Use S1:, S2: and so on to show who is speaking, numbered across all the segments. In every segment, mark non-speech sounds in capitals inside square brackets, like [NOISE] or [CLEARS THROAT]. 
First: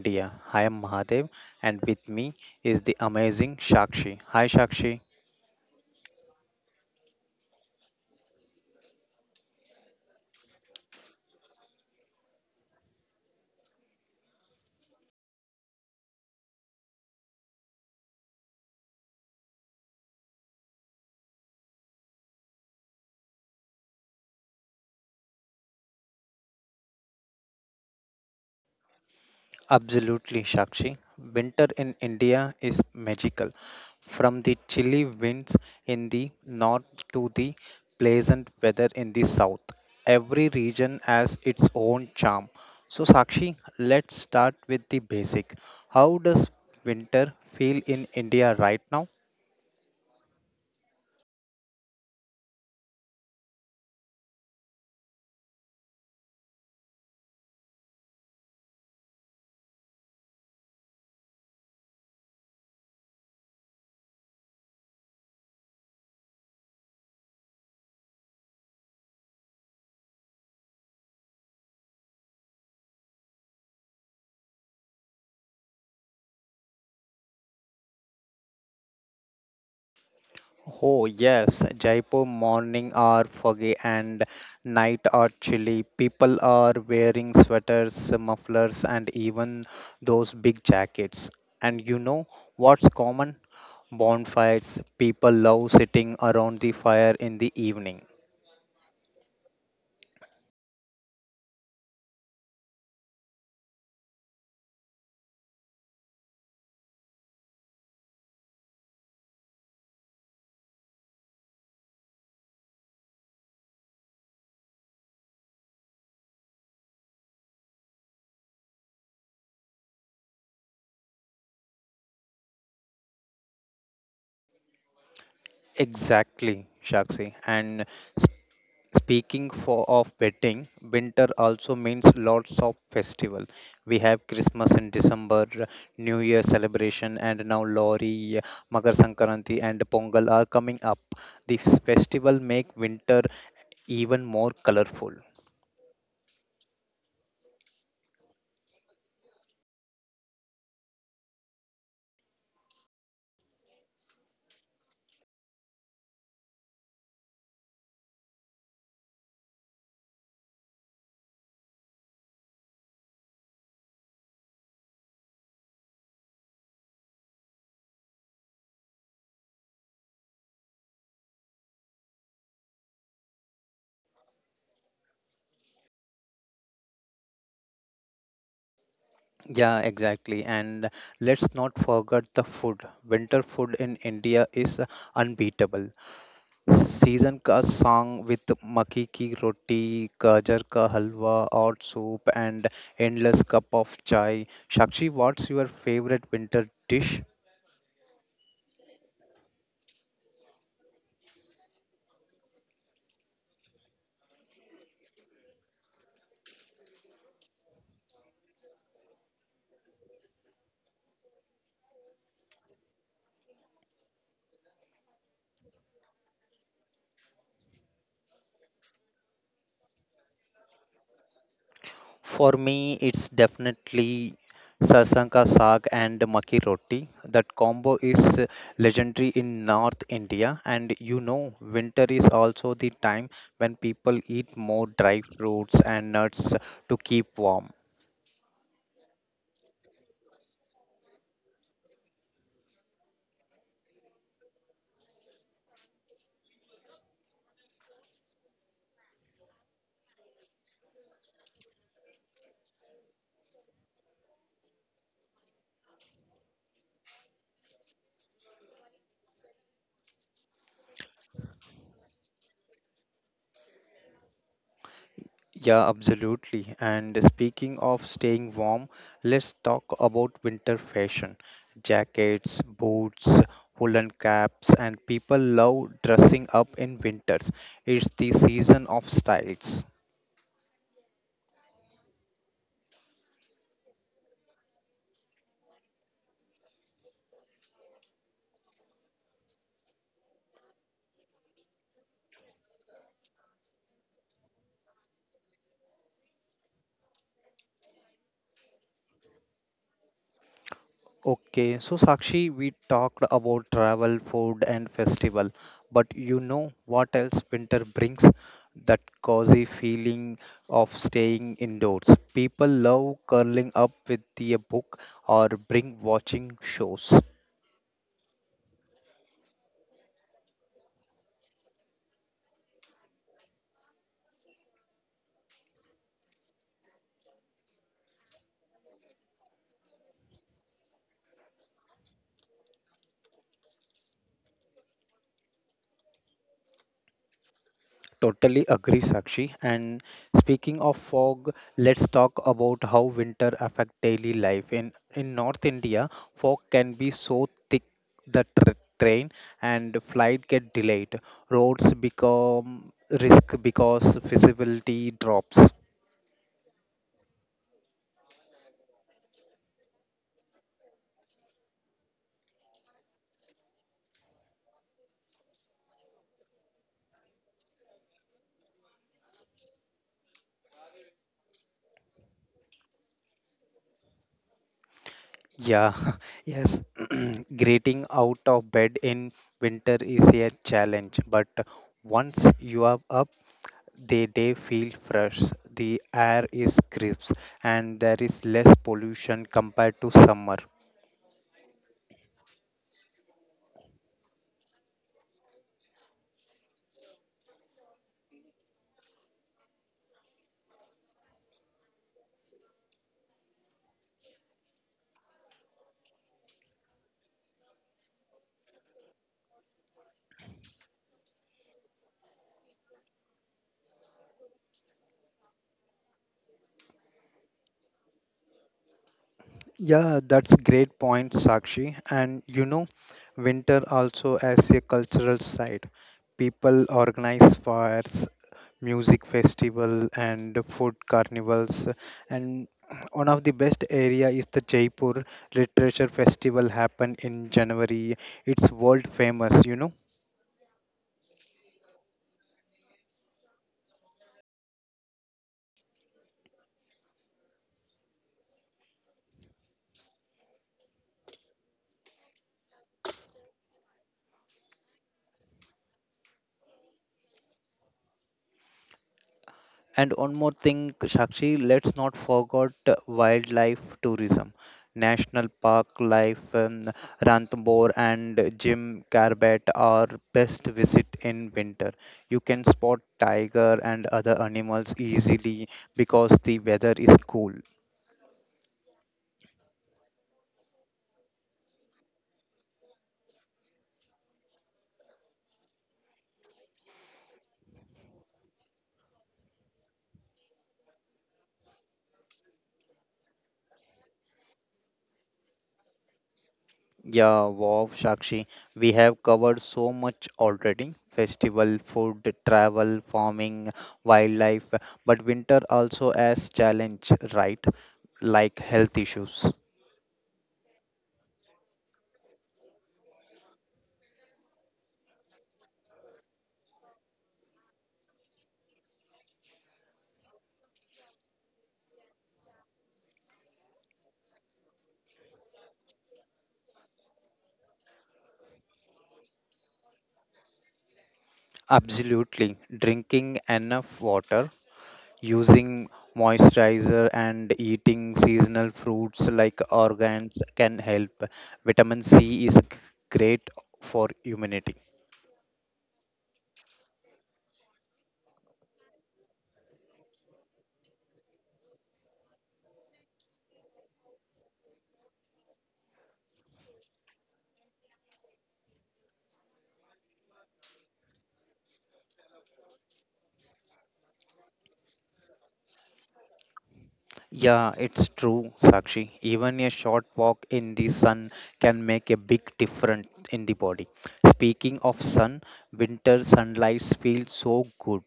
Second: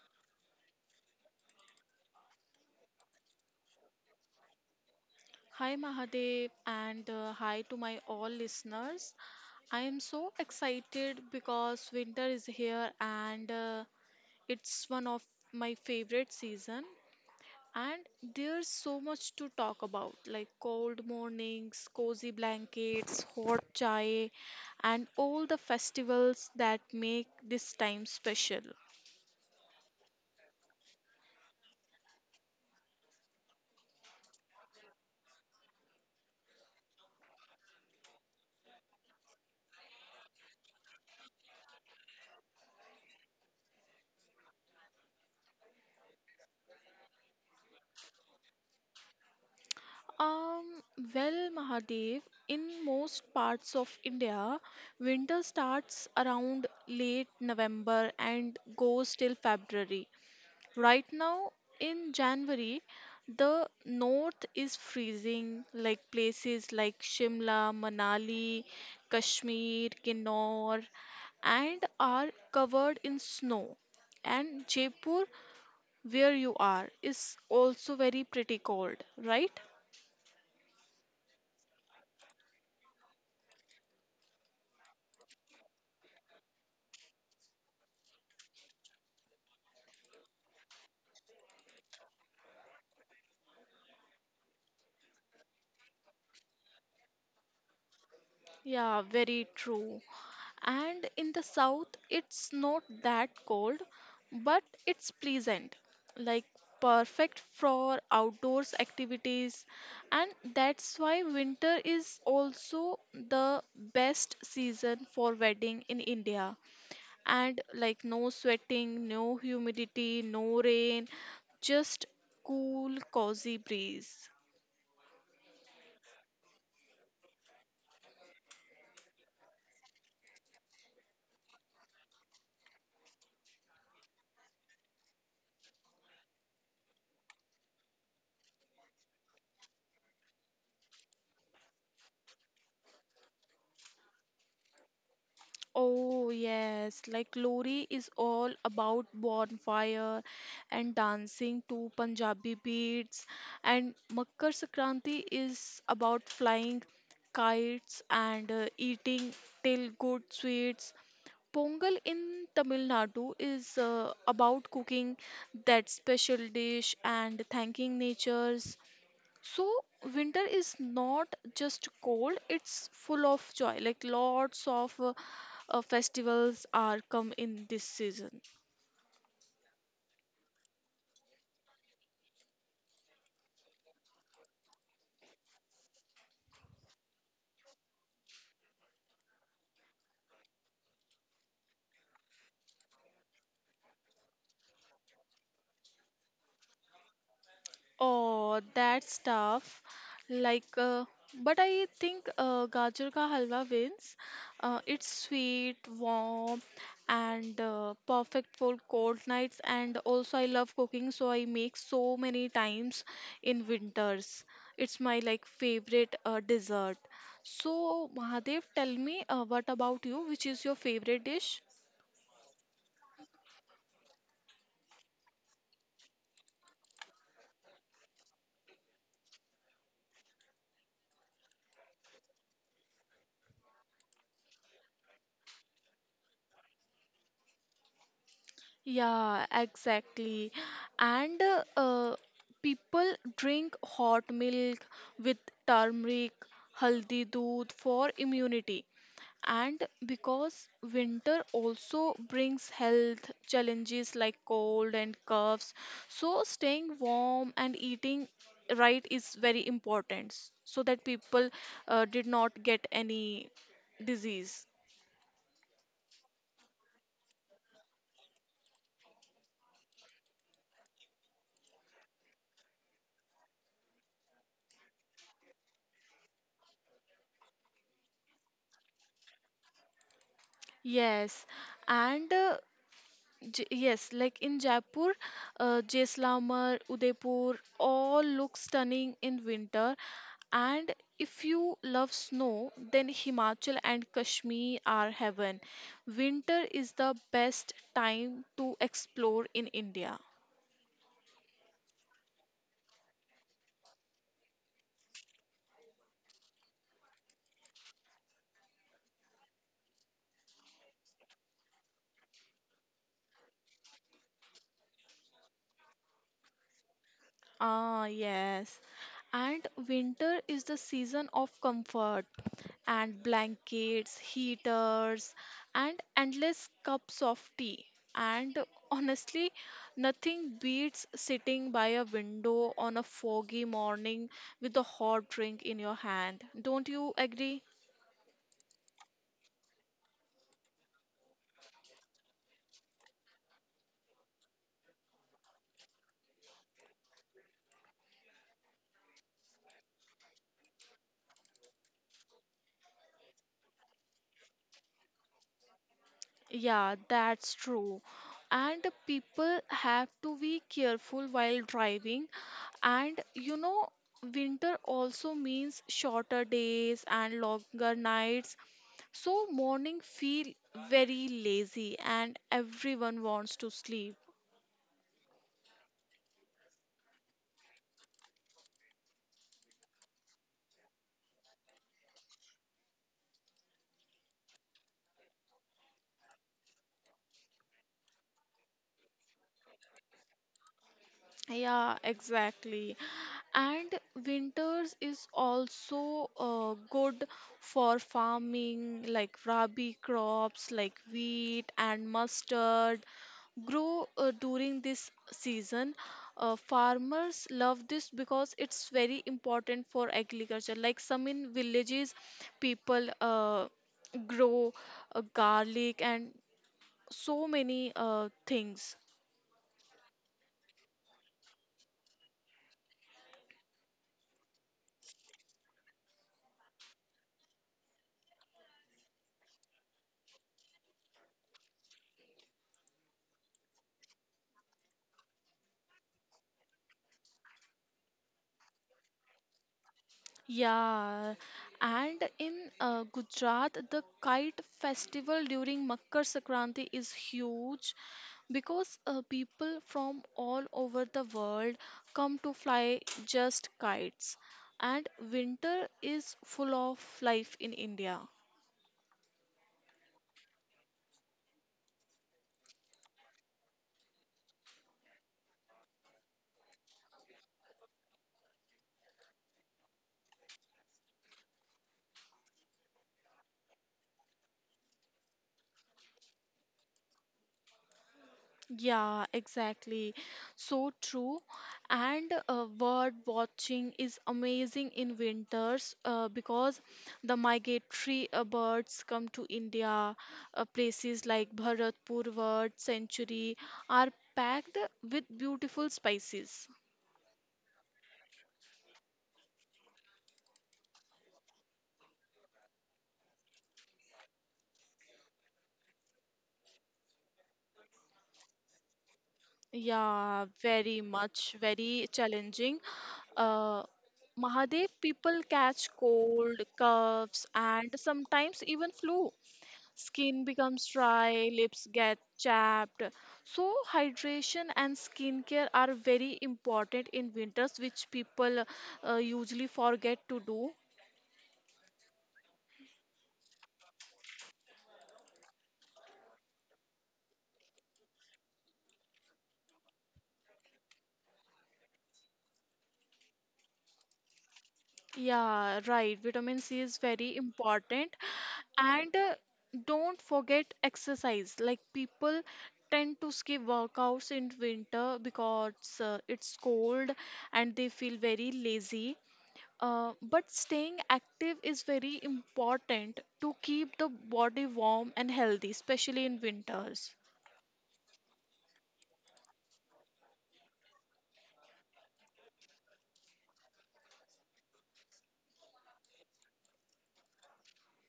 S1: India. I am Mahadev and with me is the amazing Shakshi. Hi Shakshi.
S2: Hi Mahadev and hi to my all listeners. I am so excited because winter is here and it's one of my favorite season and there's so much to talk about like cold mornings, cozy blankets, hot chai and all the festivals that make this time special.
S1: Absolutely Shakshi. Winter in India is magical. From the chilly winds in the north to the pleasant weather in the south, every region has its own charm. So Sakshi, let's start with the basic. How does winter feel in India right now?
S2: Um, well, Mahadev, in most parts of India, winter starts around late November and goes till February. Right now, in January, the north is freezing, like places like Shimla, Manali, Kashmir, Kinnaur, and are covered in snow. And Jaipur, where you are, is also very pretty cold, right?
S1: Oh, yes, Jaipur morning are foggy and night are chilly. People are wearing sweaters, mufflers, and even those big jackets. And you know what's common? Bonfires. People love sitting around the fire in the evening.
S2: Yeah, very true. And in the south, it's not that cold, but it's pleasant, like perfect for outdoors activities. And that's why winter is also the best season for wedding in India. And like no sweating, no humidity, no rain, just cool, cozy breeze.
S1: Exactly, Shakshi. And speaking for of betting, winter also means lots of festival. We have Christmas in December, New Year celebration, and now Lori, Makar Sankranti, and Pongal are coming up. These festival make winter even more colorful.
S2: Oh, yes, like Lori is all about bonfire and dancing to Punjabi beats, and Makar Sankranti is about flying kites and eating till good sweets. Pongal in Tamil Nadu is about cooking that special dish and thanking nature's so winter is not just cold, it's full of joy. Like lots of festivals are come in this season.
S1: Yeah, exactly. And let's not forget the food. Winter food in India is unbeatable. Season का song with मक्की की रोटी, गाजर का हलवा or soup and endless cup of chai. Shakshi, what's your favorite winter dish?
S2: Oh, that's tough. Like, uh, but I think Gajar ka halwa wins. It's sweet, warm, and perfect for cold nights. And also, I love cooking, so I make so many times in winters. It's my like favorite dessert. So, Mahadev, tell me what about you? Which is your favorite dish?
S1: For me, it's definitely sarson ka saag and makki roti. That combo is legendary in North India, and you know, winter is also the time when people eat more dry fruits and nuts to keep warm.
S2: Yeah, exactly. And people drink hot milk with turmeric, haldi doodh for immunity. And because winter also brings health challenges like cold and coughs, so staying warm and eating right is very important so that people did not get any disease.
S1: Yeah, absolutely. And speaking of staying warm, let's talk about winter fashion. Jackets, boots, woolen caps, and people love dressing up in winters. It's the season of styles.
S2: Yes, and yes, like in Jaipur, Jaisalmer, Udaipur, all look stunning in winter. And if you love snow, then Himachal and Kashmir are heaven. Winter is the best time to explore in India.
S1: Okay, so Sakshi, we talked about travel, food, and festival, but you know what else winter brings? That cozy feeling of staying indoors. People love curling up with the book or bring watching shows.
S2: Ah, yes. And winter is the season of comfort. And blankets, heaters, and endless cups of tea. And honestly, nothing beats sitting by a window on a foggy morning with a hot drink in your hand. Don't you agree?
S1: Totally agree, Sakshi. And speaking of fog, let's talk about how winter affect daily life. In North India, fog can be so thick that tr train and flight get delayed. Roads become risk because visibility drops.
S2: Yeah, that's true. And people have to be careful while driving. And you know, winter also means shorter days and longer nights. So morning feel very lazy and everyone wants to sleep.
S1: Yeah, [LAUGHS] yes. [CLEARS THROAT] Getting out of bed in winter is a challenge, but once you are up, they feel fresh, the air is crisp, and there is less pollution compared to summer.
S2: Yeah, exactly. And winters is also good for farming, like rabi crops like wheat and mustard grow during this season. Farmers love this because it's very important for agriculture. Like some in villages, people grow garlic and so many things.
S1: Yeah, that's great point, Sakshi. And you know, winter also as a cultural side. People organize fires, music festival, and food carnivals. And one of the best area is the Jaipur Literature Festival happen in January. It's world famous, you know.
S2: Yeah, and in Gujarat, the kite festival during Makar Sankranti is huge because people from all over the world come to fly just kites, and winter is full of life in India.
S1: And one more thing, Sakshi, let's not forget wildlife tourism, national park life, Ranthambore and Jim Corbett are best visit in winter. You can spot tiger and other animals easily because the weather is cool.
S2: Yeah, exactly. So true. And bird watching is amazing in winters because the migratory birds come to India. Places like Bharatpur Bird Sanctuary are packed with beautiful species.
S1: Yeah, wow, Sakshi, we have covered so much already. Festival, food, travel, farming, wildlife, but winter also has challenge, right? Like health issues.
S2: Yeah, very much, very challenging. Uh, Mahadev, people catch cold, coughs, and sometimes even flu. Skin becomes dry, lips get chapped. So, hydration and skincare are very important in winters, which people usually forget to do.
S1: Absolutely. Drinking enough water, using moisturizer, and eating seasonal fruits like organs can help. Vitamin C is great for immunity.
S2: Yeah, right. Vitamin C is very important. And don't forget exercise. Like people tend to skip workouts in winter because it's cold and they feel very lazy. But staying active is very important to keep the body warm and healthy, especially in winters.
S1: Yeah, it's true, Sakshi. Even a short walk in the sun can make a big difference in the body. Speaking of sun, winter sunlight feels so good.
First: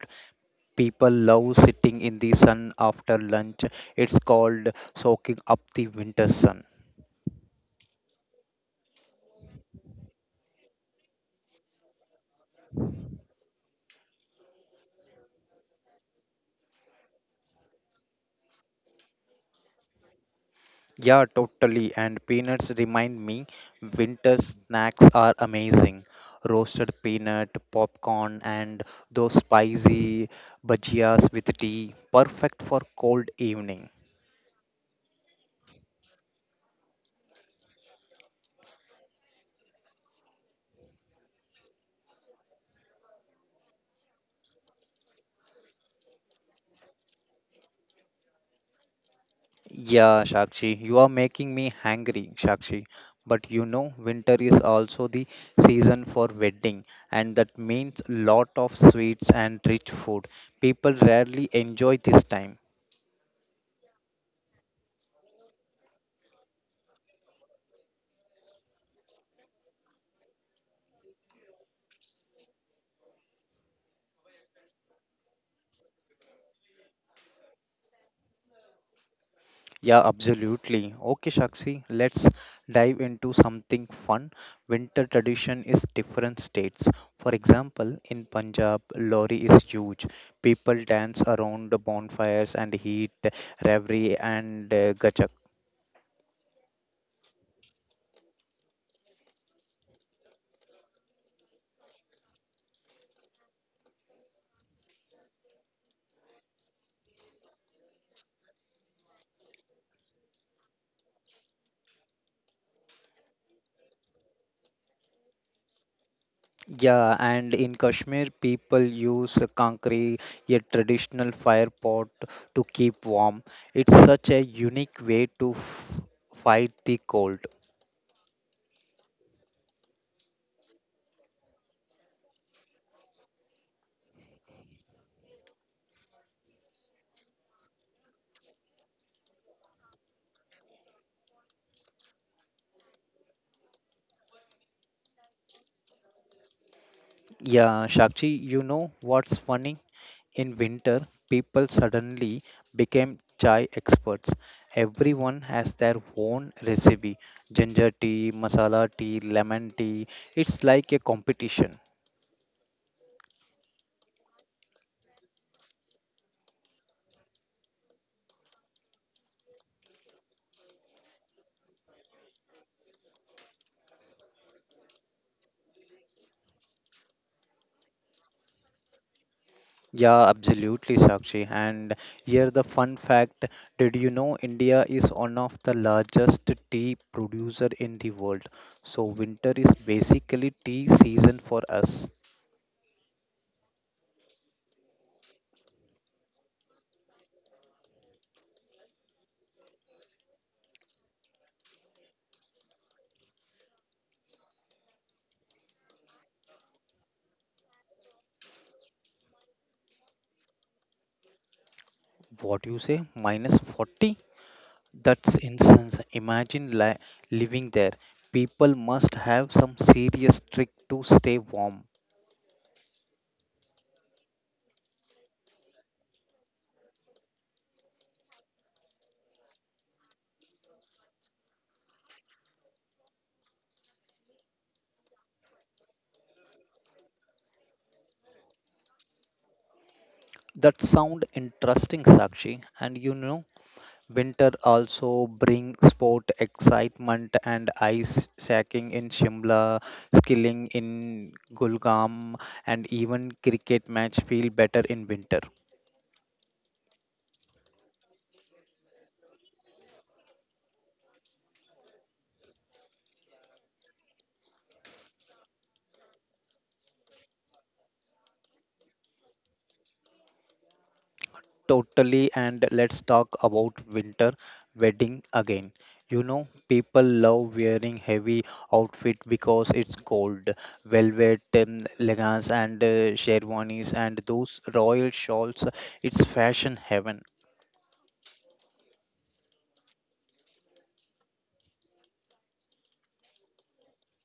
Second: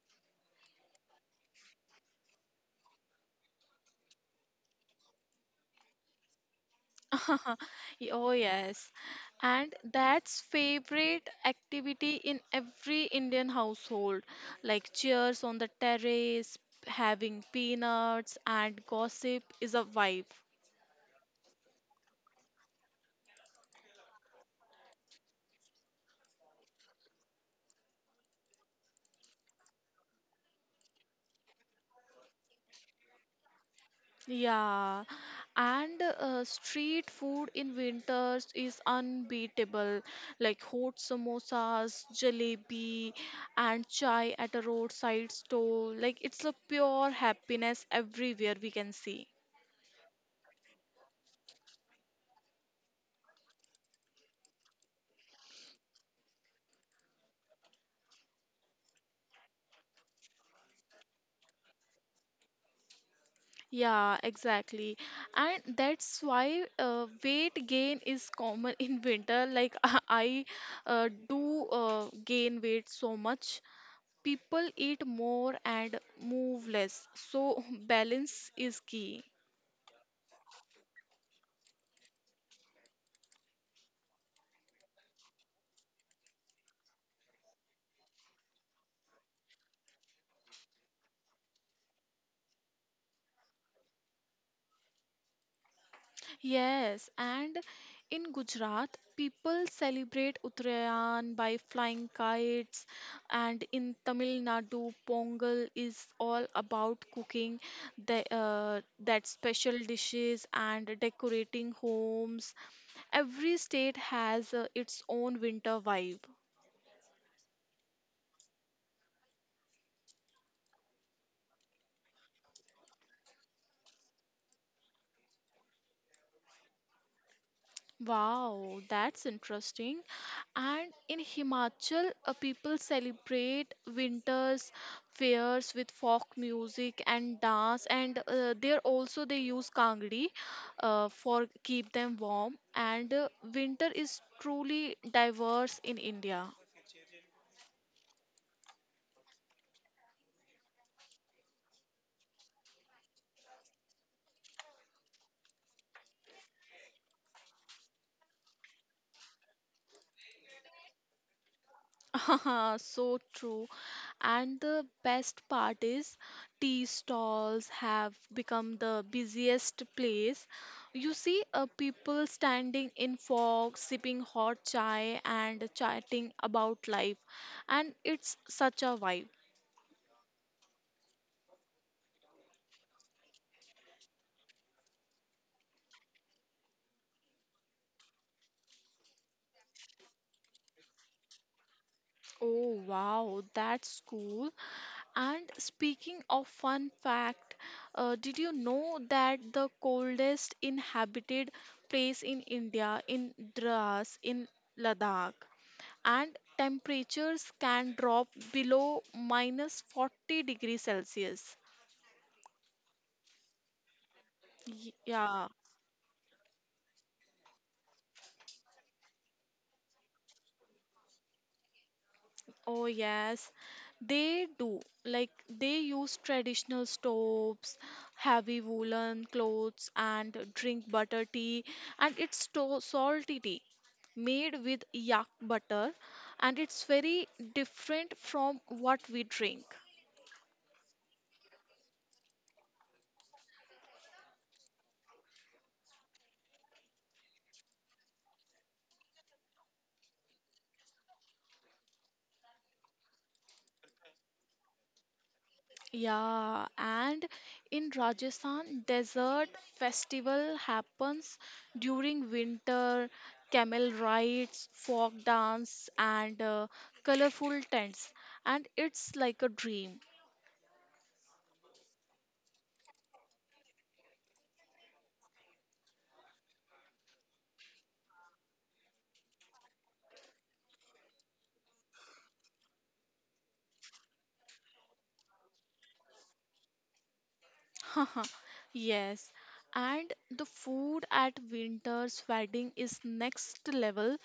S1: People love sitting in the sun after lunch. It's called soaking up the winter sun.
S2: [LAUGHS] Oh, yes. And that's favorite activity in every Indian household, like chairs on the terrace, having peanuts and gossip is a vibe.
S1: Yeah, totally. And peanuts remind me winter snacks are amazing. Roasted peanut, popcorn, and those spicy bhajias with tea. Perfect for cold evening.
S2: Yeah, and street food in winters is unbeatable, like hot samosas, jalebi, and chai at a roadside stall. Like it's a pure happiness everywhere we can see.
S1: Yeah, Shakshi, you are making me hangry, Shakshi. But you know, winter is also the season for wedding, and that means lot of sweets and rich food. People rarely enjoy this time.
S2: Yeah, exactly. And that's why weight gain is common [LAUGHS] in winter. Like [LAUGHS] I do gain weight so much. People eat more and move less, so [LAUGHS] balance is key.
S1: Yeah, absolutely. Okay, Shakshi, let's dive into something fun. Winter tradition is different states. For example, in Punjab, Lori is huge. People dance around the bonfires and heat reverie and gachak.
S2: Yes, and in Gujarat, people celebrate Uttarayan by flying kites, and in Tamil Nadu, Pongal is all about cooking that special dishes and decorating homes. Every state has its own winter vibe.
S1: Yeah, and in Kashmir, people use kankri, a traditional fire pot, to keep warm. It's such a unique way to fight the cold.
S2: Wow, that's interesting. And in Himachal, people celebrate winters fairs with folk music and dance, and there also they use kangri for keep them warm. And winter is truly diverse in India.
S1: Yeah, Shakshi, you know what's funny? In winter, people suddenly became chai experts. Everyone has their own recipe ginger tea, masala tea, lemon tea. It's like a competition.
S2: [LAUGHS] So true. And the best part is, tea stalls have become the busiest place. You see people standing in fog, sipping hot chai, and chatting about life. And it's such a vibe.
S1: Yeah, absolutely, Sakshi. And here the fun fact, did you know India is one of the largest tea producer in the world? So winter is basically tea season for us.
S2: Oh, wow, that's cool. And speaking of fun fact, did you know that the coldest inhabited place in India, in Dras, in Ladakh? And temperatures can drop below minus 40 degrees Celsius.
S1: What do you say? Minus 40? That's
S2: Yeah,
S1: incense. Imagine li living there. People must have some serious trick to stay warm.
S2: oh yes, they do. Like they use traditional stoves, heavy woolen clothes, and drink butter tea, and salty tea made with yak butter, and it's very different from what we drink.
S1: That sound interesting, Sakshi. And you know, winter also brings sport excitement and ice sacking in Shimla, skilling in Gulgam, and even cricket match feel better in winter.
S2: Yeah, and in Rajasthan, desert festival happens during winter, camel rides, folk dance, and colorful tents, and it's like a dream.
S1: Totally, and let's talk about winter wedding again. You know, people love wearing heavy outfit because it's cold. Velvet, leggings, and sherwanis, and those royal shawls. It's fashion heaven.
S2: [LAUGHS] Yes, and the food at winter's wedding is next level,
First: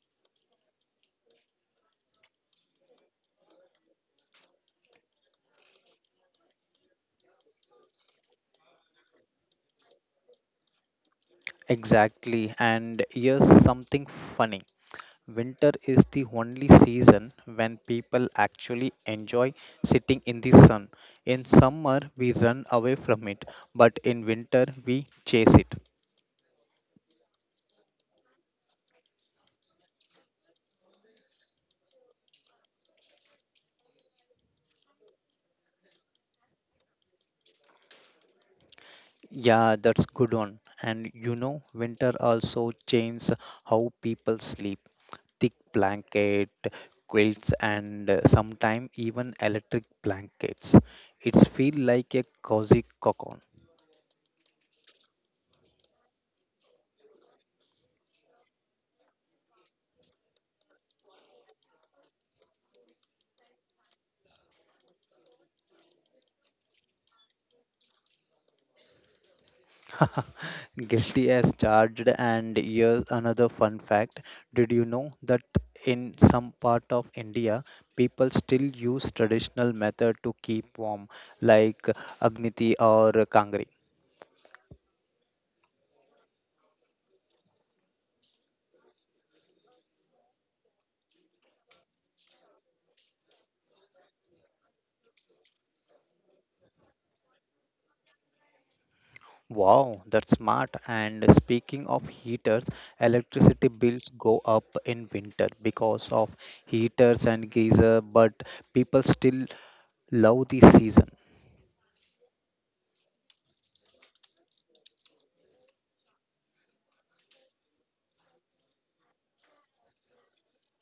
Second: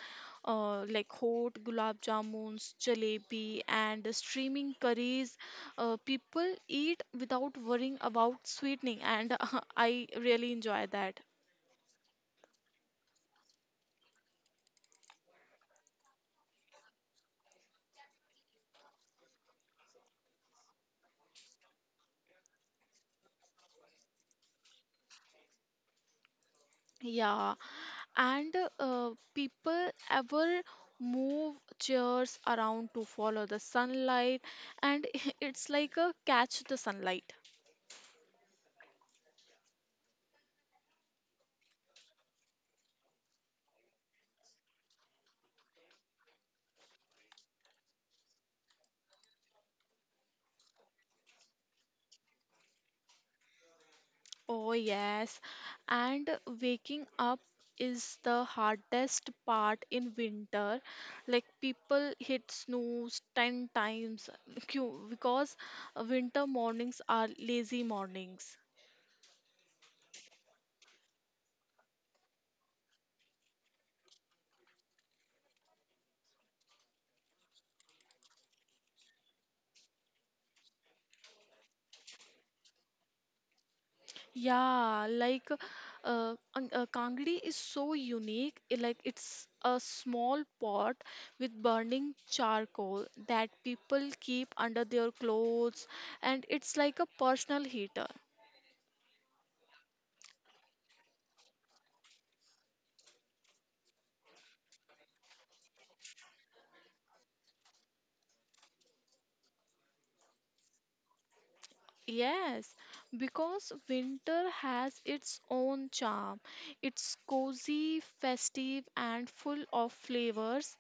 S2: like hot gulab jamuns, jalebi, and steaming curries. People eat without worrying about sweetening, and [LAUGHS] I really enjoy that.
S1: Exactly. And here's something funny. Winter is the only season when people actually enjoy sitting in the sun. In summer, we run away from it, but in winter, we chase it.
S2: Yeah, and people ever move chairs around to follow the sunlight, and [LAUGHS] it's like a catch the sunlight.
S1: Yeah, that's good one. And you know, winter also changes how people sleep. Thick blanket, quilts, and sometimes even electric blankets. It's feel like a cozy cocoon.
S2: Oh, yes. And waking up is the hardest part in winter. Like people hit snooze 10 times [LAUGHS] because winter mornings are lazy mornings.
S1: [LAUGHS] Guilty as charged, and here's another fun fact. Did you know that in some part of India, people still use traditional method to keep warm, like Agniti or Kangri?
S2: Yeah, like Kangri is so unique. Like it's a small pot with burning charcoal that people keep under their clothes, and it's like a personal heater.
S1: Wow, that's smart. And speaking of heaters, electricity bills go up in winter because of heaters and geyser, but people still love the season.
S2: Yes, because winter has its own charm. It's cozy, festive, and full of flavors.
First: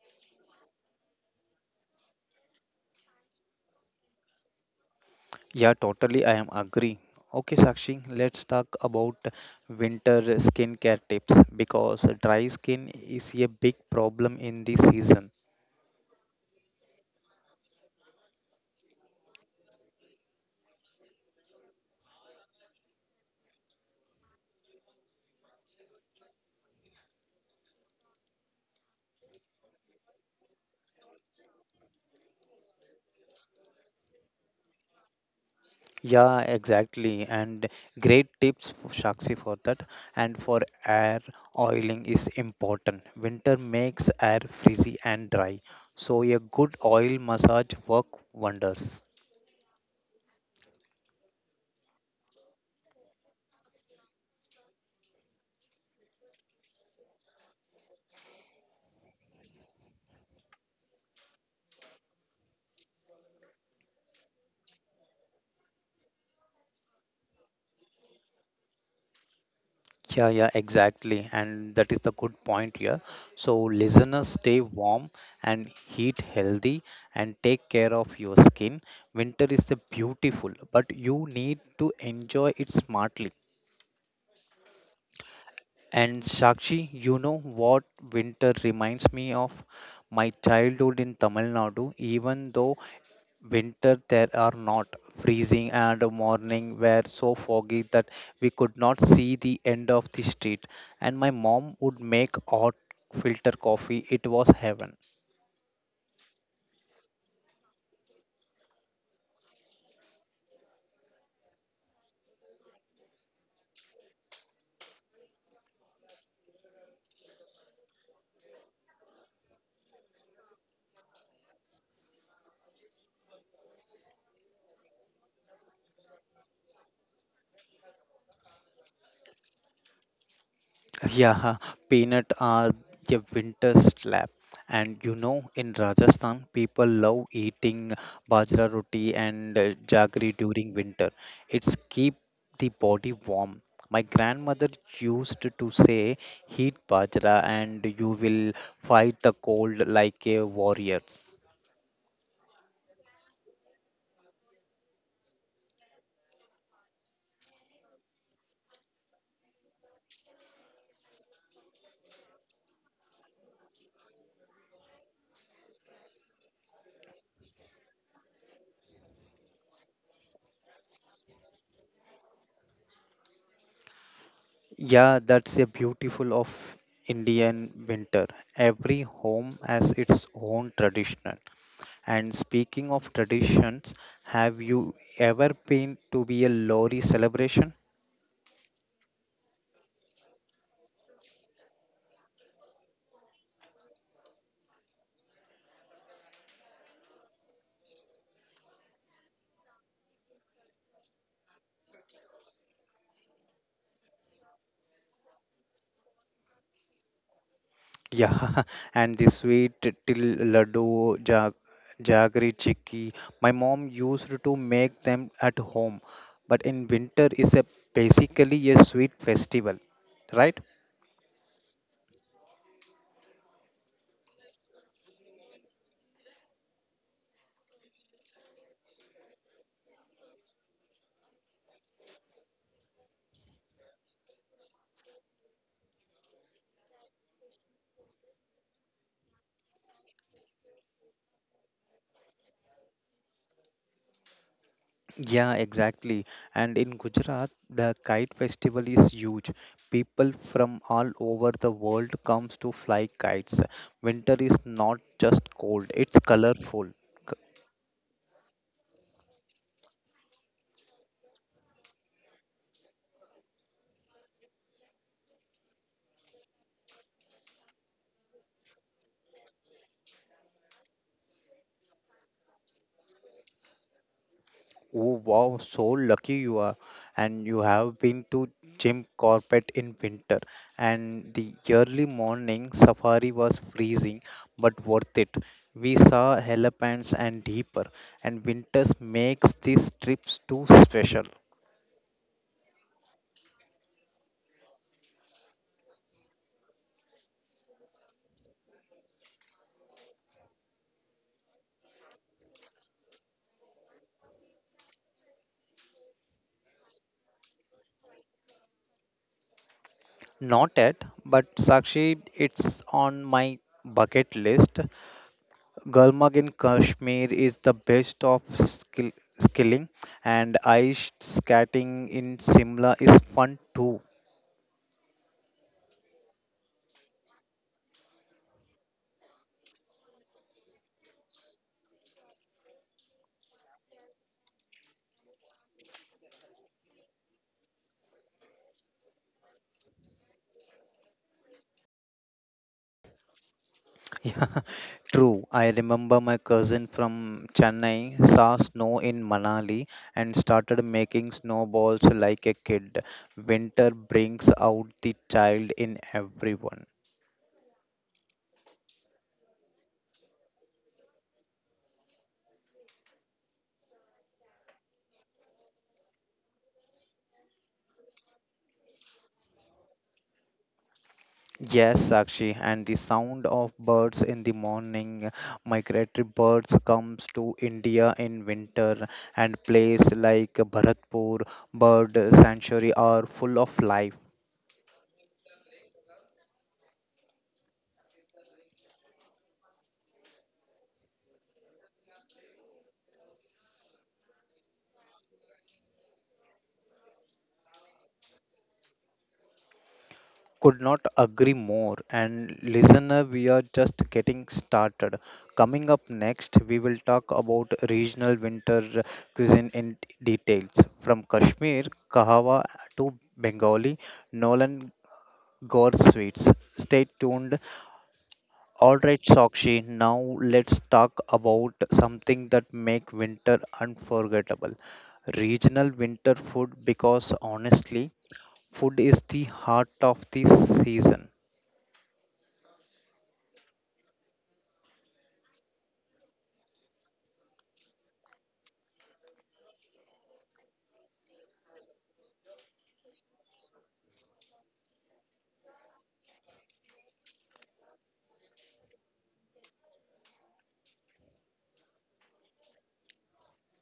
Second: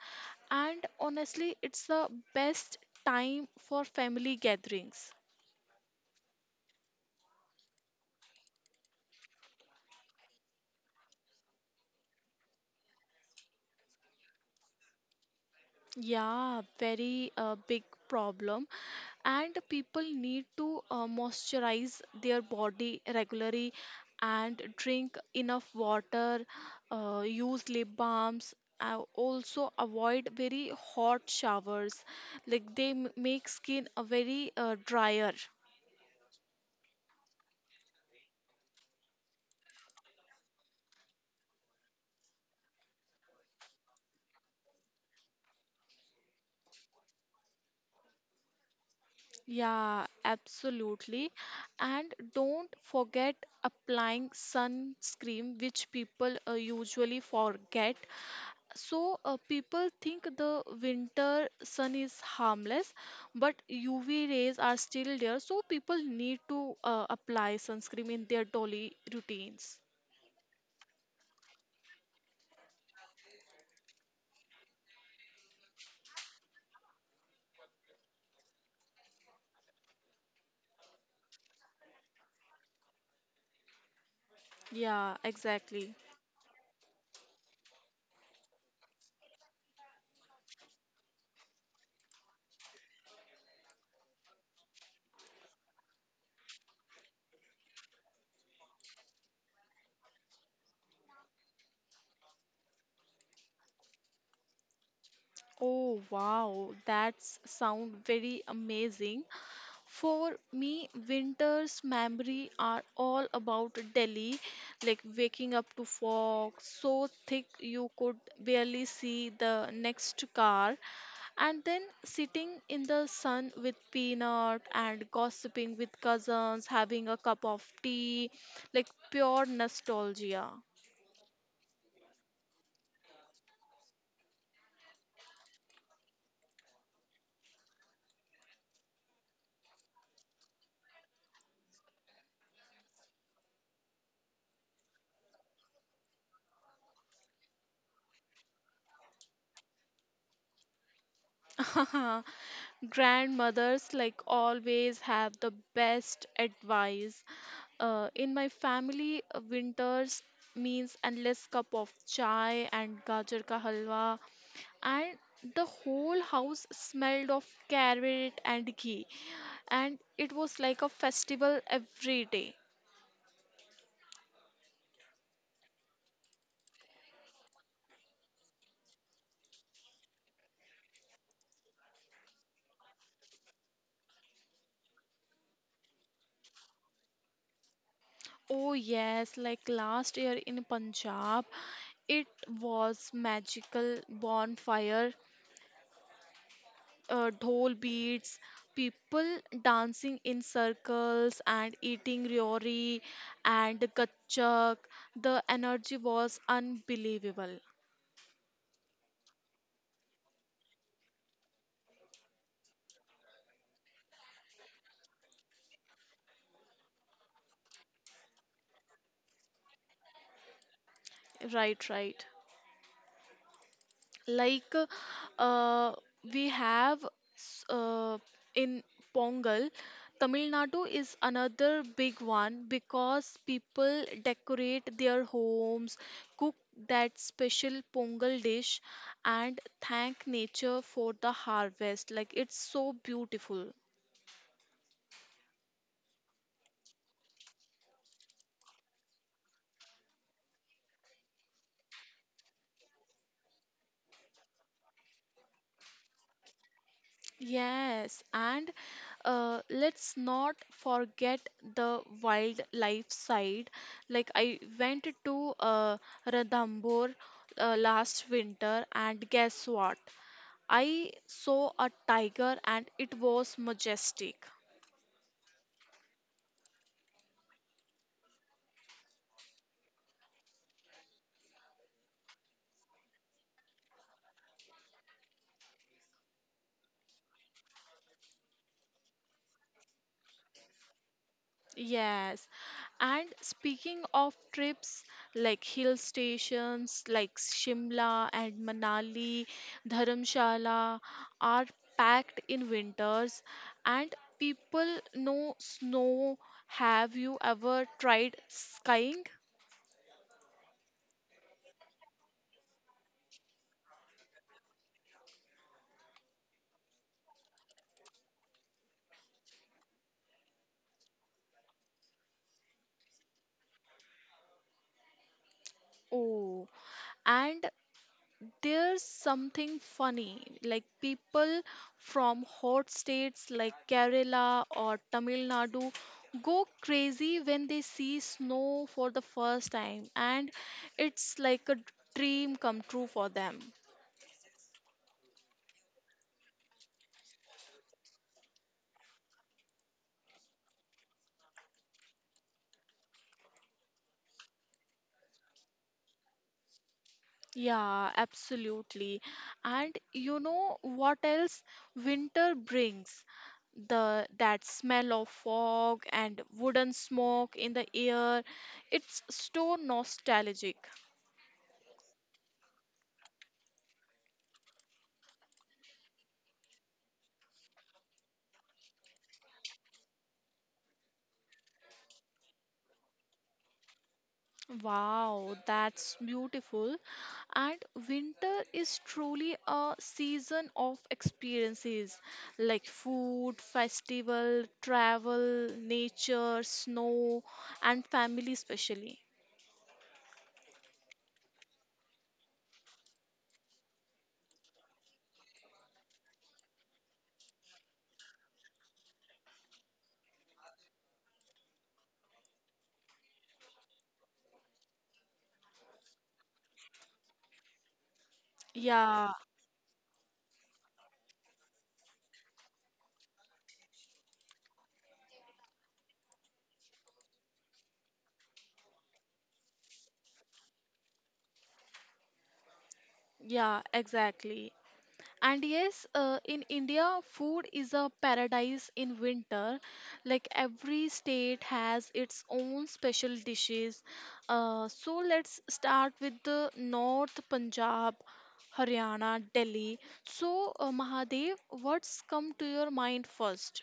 S2: And honestly, it's the best time for family gatherings.
S1: Yeah, totally. I am agree. Okay, Sakshi, let's talk about winter skincare tips because dry skin is a big problem in this season.
S2: Yeah, very big problem. And people need to moisturize their body regularly and drink enough water, use lip balms. Also avoid very hot showers like they make skin a very drier.
S1: Yeah, exactly. And great tips, for Sakshi, for that. And for air oiling is important. Winter makes air frizzy and dry. So a good oil massage work wonders.
S2: Yeah, absolutely, and don't forget applying sunscreen which people usually forget. So, people think the winter sun is harmless, but UV rays are still there. So, people need to apply sunscreen in their daily routines.
S1: Yeah, yeah, exactly. And that is the good point here. So, listeners, stay warm and heat healthy and take care of your skin. Winter is the beautiful, but you need to enjoy it smartly.
S2: Yeah, exactly.
S1: And Sakshi, you know what winter reminds me of? My childhood in Tamil Nadu, even though winter there are not freezing and morning were so foggy that we could not see the end of the street and my mom would make hot filter coffee. It was heaven.
S2: Oh, wow, that's sound very amazing. For me, winter's memory are all about Delhi, like waking up to fog so thick you could barely see the next car, and then sitting in the sun with peanut and gossiping with cousins, having a cup of tea, like pure nostalgia.
S1: Yeah, peanut are the winter slab. And you know, in Rajasthan, people love eating bajra roti and jaggery during winter. It's keep the body warm. My grandmother used to say, heat bajra and you will fight the cold like a warrior.
S2: [LAUGHS] Grandmothers like always have the best advice. In my family, winters means endless cup of chai and gajar ka halwa and the whole house smelled of carrot and ghee and it was like a festival every day.
S1: Yeah, that's a beautiful of Indian winter. Every home has its own tradition. And speaking of traditions, have you ever been to be a lorry celebration?
S2: Oh yes, like last year in Punjab, it was magical. Bonfire, dhol beats, people dancing in circles and eating ryori and gachak. The energy was unbelievable.
S1: Yeah, [LAUGHS] and the sweet till laddu, jaggery, chicky. My mom used to make them at home, but in winter is a basically a sweet festival, right?
S2: Right, right, like uh, we have s- uh, in pongal, Tamil Nadu is another big one because people decorate their homes, cook that special pongal dish and thank nature for the harvest, like it's so beautiful.
S1: Yeah, exactly. And in Gujarat, the kite festival is huge. People from all over the world comes to fly kites. Winter is not just cold, it's colorful. C-
S2: Yes, and let's not forget the wildlife side. Like I went to Ranthambore last winter, and guess what? I saw a tiger, and it was majestic.
S1: Oh wow, so lucky you are. And you have been to Jim Corbett in winter. And the early morning safari was freezing, but worth it. We saw elephants and deeper, and winters makes these trips too special.
S2: Yes, and speaking of trips like hill stations like Shimla and Manali, Dharamshala are packed in winters and people know snow. Have you ever tried skiing?
S1: Not yet, but Sakshi, it's on my bucket list. Gulmarg in Kashmir is the best of skilling, and ice skating in Simla is fun too.
S2: Oh, and there's something funny like people from hot states like Kerala or Tamil Nadu go crazy when they see snow for the first time and it's like a dream come true for them.
S1: [LAUGHS] Yeah, true. I remember my cousin from Chennai saw snow in Manali and started making snowballs like a kid. Winter brings out the child in everyone.
S2: Yeah, absolutely. And you know what else winter brings, the that smell of fog and wooden smoke in the air, it's so nostalgic.
S1: Yes, Sakshi, and the sound of birds in the morning. Migratory birds comes to India in winter, and place like Bharatpur Bird Sanctuary are full of life.
S2: Wow, that's beautiful. And winter is truly a season of experiences like food, festival, travel, nature, snow, and family, especially.
S1: Could not agree more. And listener, we are just getting started. Coming up next, we will talk about regional winter cuisine in details from Kashmir kahawa to Bengali Nolan gore sweets. Stay tuned. All right,
S2: Yeah,
S1: Sakshi, now let's talk about something that make winter unforgettable. Regional winter food because honestly, food is the heart of the season.
S2: yeah, exactly. And yes, in India, food is a paradise in winter. Like every state has its own special dishes. So let's start with the North Punjab, Haryana, Delhi. So, Mahadev, what's come to your mind first?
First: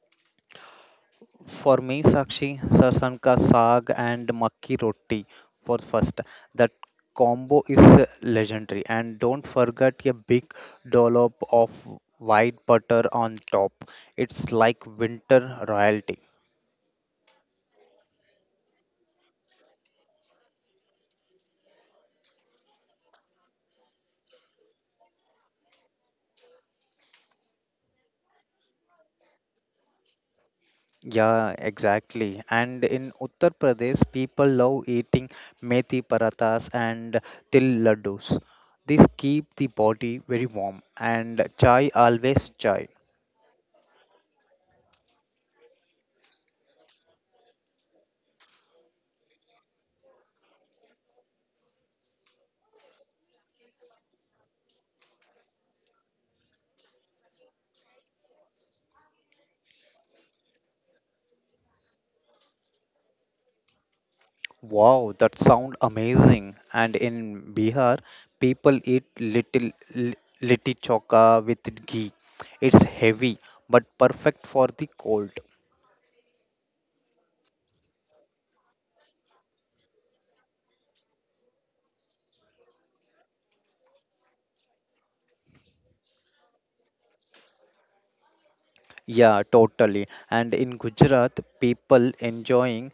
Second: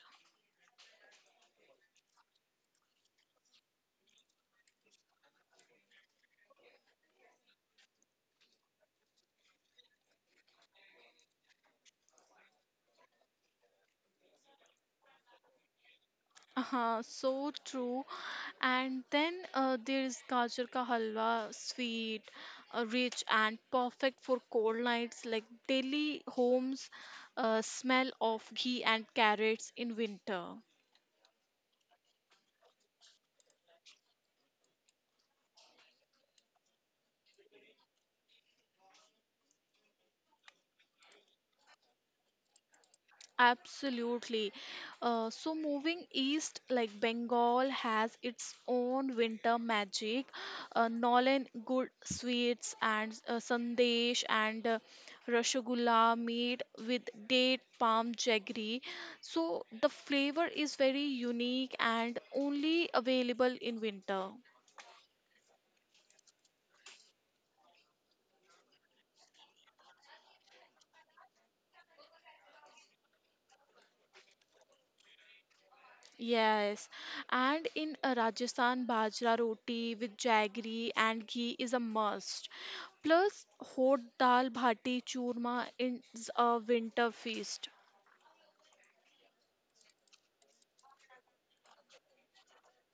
S1: For me, Sakshi, sarson ka saag and makki roti for first. That combo is legendary and don't forget a big dollop of white butter on top. It's like winter royalty.
S2: Uh-huh, so true. And then there is gajar ka halwa, sweet, rich, and perfect for cold nights. Like Delhi homes smell of ghee and carrots in winter.
S1: Yeah, exactly. And in Uttar Pradesh, people love eating methi parathas and til laddus. These keep the body very warm. And chai always chai.
S2: Absolutely. So moving east, like Bengal has its own winter magic. Nolan good sweets and sandesh and rasgulla made with date palm jaggery. So the flavor is very unique and only available in winter.
S1: Wow, that sound amazing. And in Bihar, people eat litti choka with ghee. It's heavy but perfect for the cold.
S2: Yes, and in Rajasthan, bajra roti with jaggery and ghee is a must. Plus, hot dal bhati churma is a winter feast.
S1: Yeah, totally. And in Gujarat, people enjoying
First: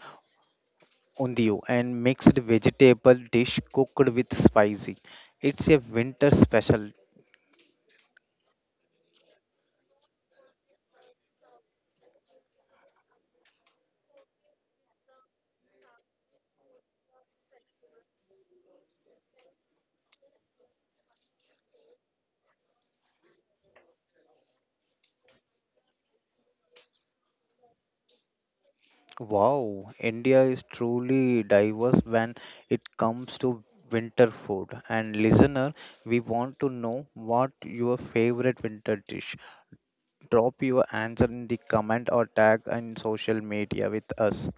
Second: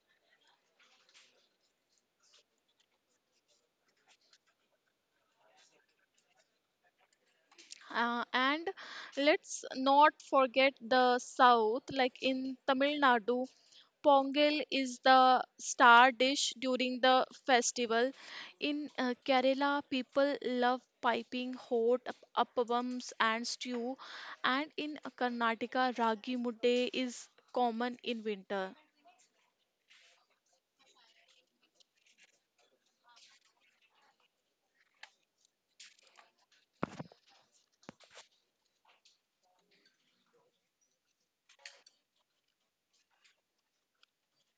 S1: undiyo and mixed vegetable dish cooked with spicy. It's a winter special.
S2: And let's not forget the south, like in Tamil Nadu, Pongal is the star dish during the festival. In Kerala, people love piping hot appams and stew, and in Karnataka, ragi mudde is common in winter.
S1: Wow, India is truly diverse when it comes to winter food. And listener, we want to know what your favorite winter dish. Drop your answer in the comment or tag on social media with us.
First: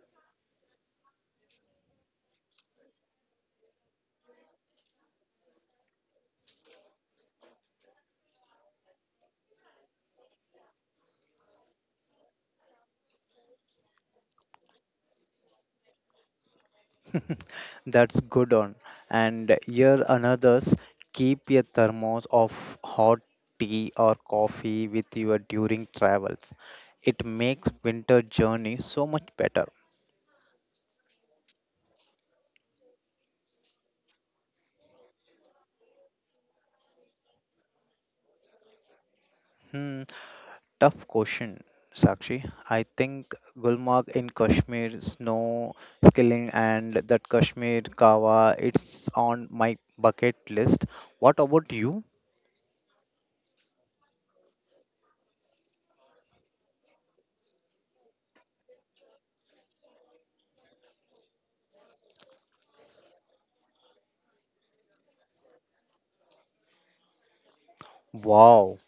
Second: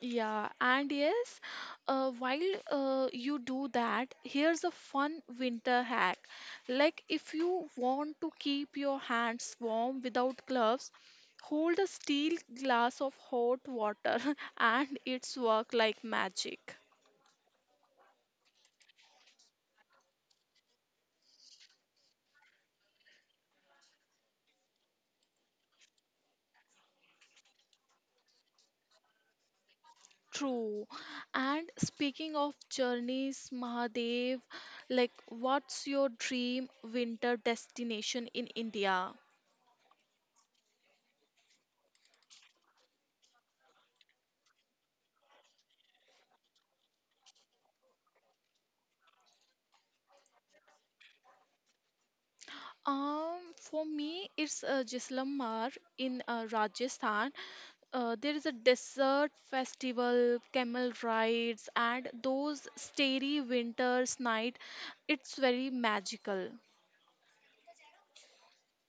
S2: Yeah, and yes, while you do that, here's a fun winter hack. Like, if you want to keep your hands warm without gloves, hold a steel glass of hot water, [LAUGHS] and it's work like magic.
S1: That's good on. And here another's keep a thermos of hot tea or coffee with you during travels. It makes winter journey so much better.
S2: True. And speaking of journeys, Mahadev, like, what's your dream winter destination in India?
S1: Hmm, tough question, Sakshi. I think Gulmarg in Kashmir, snow skilling and that Kashmir kawa, it's on my bucket list. What about you?
S2: For me, it's Jaisalmer in Rajasthan. There is a desert festival, camel rides, and those starry winters night. It's very magical.
S1: Wow,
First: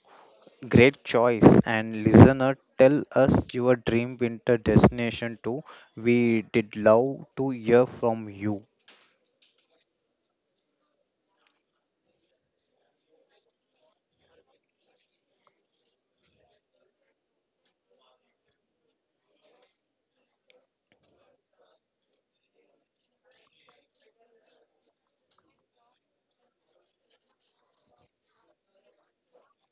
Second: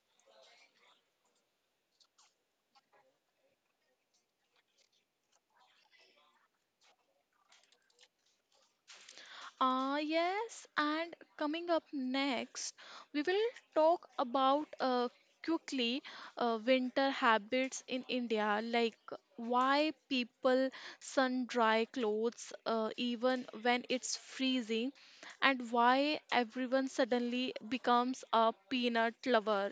S1: great choice. And listener, tell us your dream winter destination too. We did love to hear from you.
S2: Ah, yes, and coming up next, we will talk about quickly winter habits in India, like why people sun dry clothes even when it's freezing, and why everyone suddenly becomes a peanut lover.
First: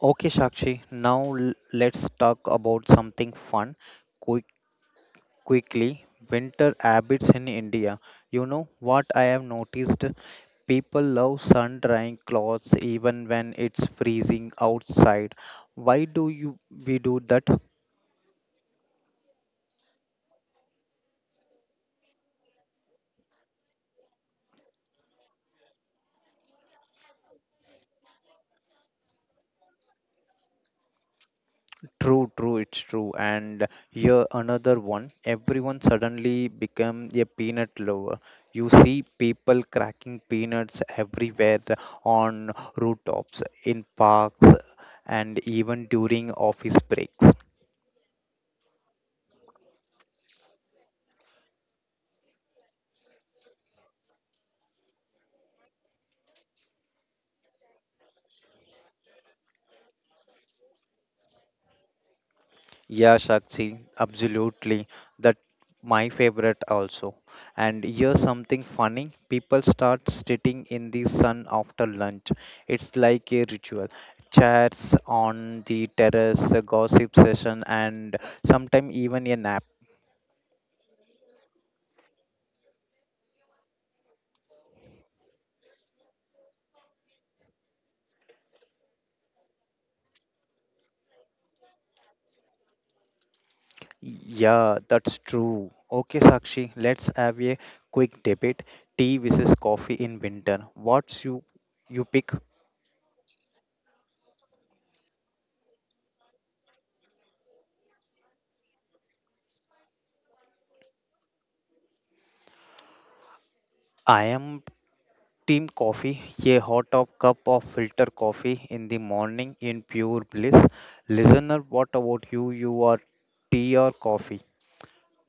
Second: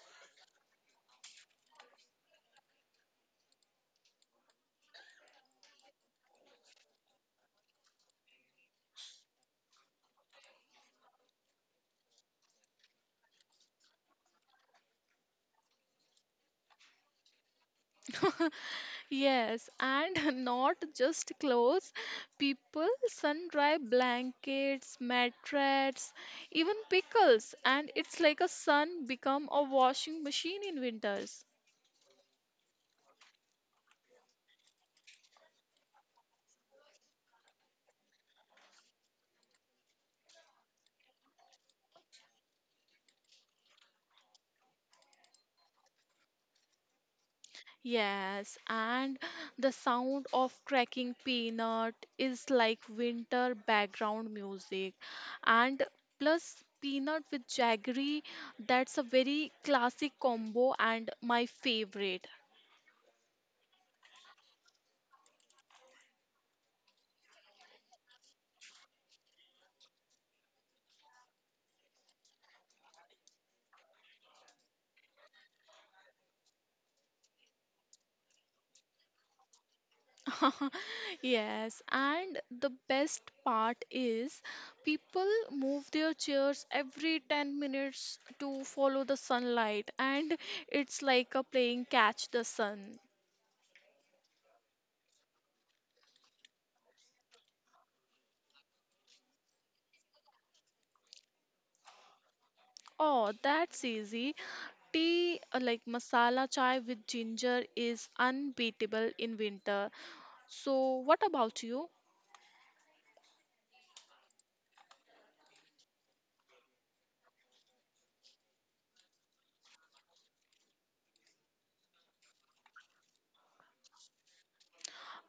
S1: Okay, Shakshi, now let's talk about something fun. Quick, quickly, winter habits in India. You know what I have noticed? People love sun drying clothes even when it's freezing outside. Why do you we do that?
S2: [LAUGHS] Yes, and [LAUGHS] not just clothes. People sun-dry blankets, mattresses, even pickles, and it's like a sun become a washing machine in winters.
S1: It's true. And here another one. Everyone suddenly become a peanut lover. You see people cracking peanuts everywhere on rooftops, in parks, and even during office breaks.
S2: Yes, and the sound of cracking peanut is like winter background music, and plus peanut with jaggery, that's a very classic combo and my favorite.
S1: Yeah, Shakti, absolutely. That my favorite also. And here's something funny. People start sitting in the sun after lunch. It's like a ritual. Chats on the terrace, a gossip session, and sometimes even a nap.
S2: [LAUGHS] Yes, and the best part is people move their chairs every 10 minutes to follow the sunlight, and it's like a playing catch the sun.
S1: Yeah, that's true. Okay, Sakshi, let's have a quick debate. Tea versus coffee in winter. What's you pick?
S2: Oh, that's easy. Tea like masala chai with ginger is unbeatable in winter. So, what about you?
S1: I am Team coffee, a hot top cup of filter coffee in the morning in pure bliss. Listener, what about you? You are tea or coffee?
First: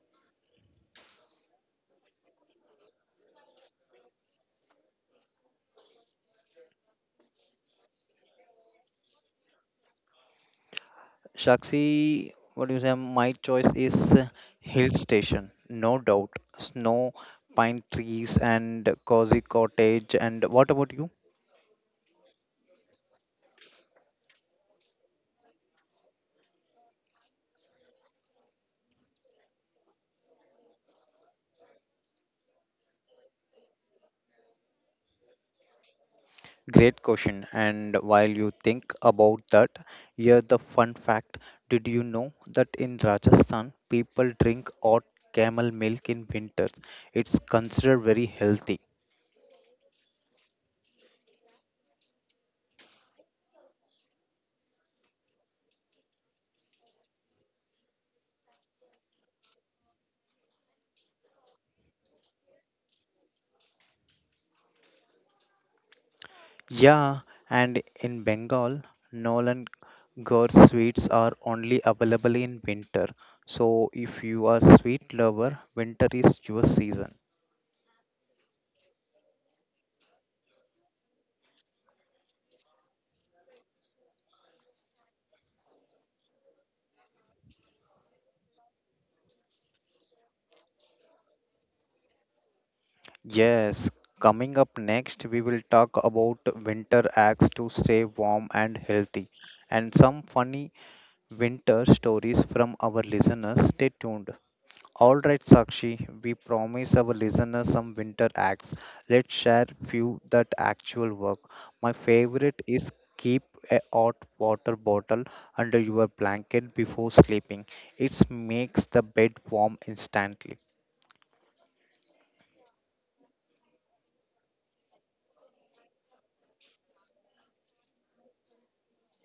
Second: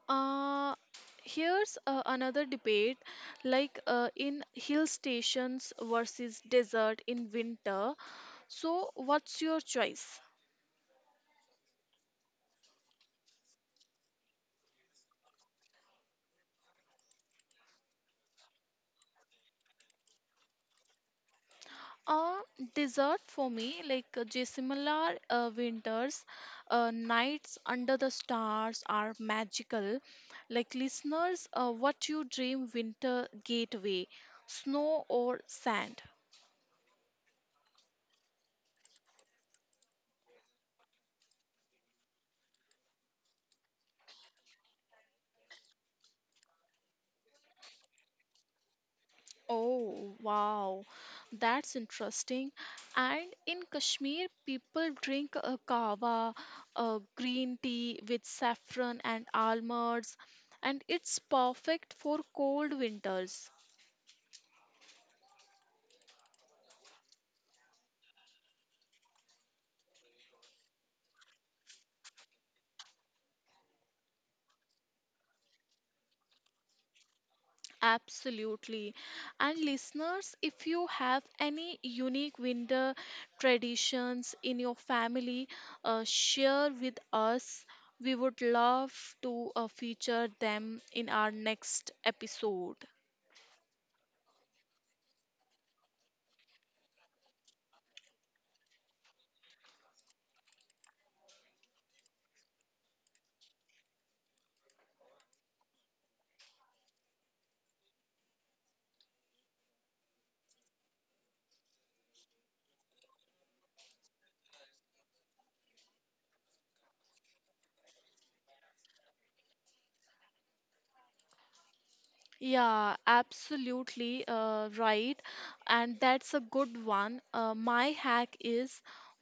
S2: Uh, here's another debate like in hill stations versus desert in winter. So, what's your choice?
S1: Shakshi, what do you say? My choice is hill station, no doubt. Snow, pine trees, and cozy cottage. And what about you?
S2: A dessert for me, like Jaisalmer winters, nights under the stars are magical. Like listeners, what you dream winter gateway, snow or sand?
S1: Great question. And while you think about that, here the fun fact. Did you know that in Rajasthan, people drink hot camel milk in winters? It's considered very healthy.
S2: Oh, wow. That's interesting. And in Kashmir, people drink a kava, a green tea with saffron and almonds, and it's perfect for cold winters.
S1: Yeah, and in Bengal, Nolan Gore sweets are only available in winter. So if you are sweet lover, winter is your season.
S2: Absolutely. And listeners, if you have any unique winter traditions in your family, share with us. We would love to feature them in our next episode.
S1: Yes, coming up next, we will talk about winter acts to stay warm and healthy and some funny winter stories from our listeners. Stay tuned. All right, Sakshi, we promise our listeners some winter acts. Let's share few that actual work. My favorite is keep a hot water bottle under your blanket before sleeping. It makes the bed warm instantly.
S2: Yeah, absolutely right. And that's a good one. My hack is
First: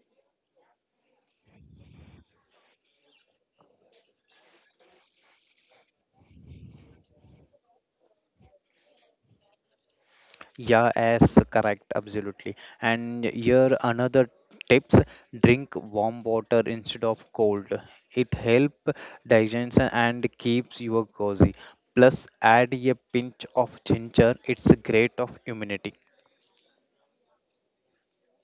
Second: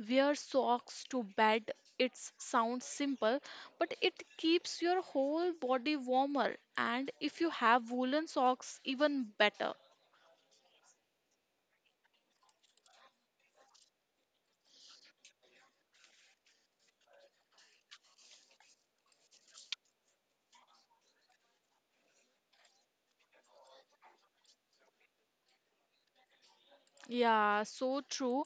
S2: wear socks to bed. It sounds simple, but it keeps your whole body warmer. And if you have woolen socks, even better.
S1: Yeah, as correct, absolutely. And here another tips: drink warm water instead of cold. It help digestion and keeps you cozy. Plus, add a pinch of ginger. It's great of immunity.
S2: Yeah, so true.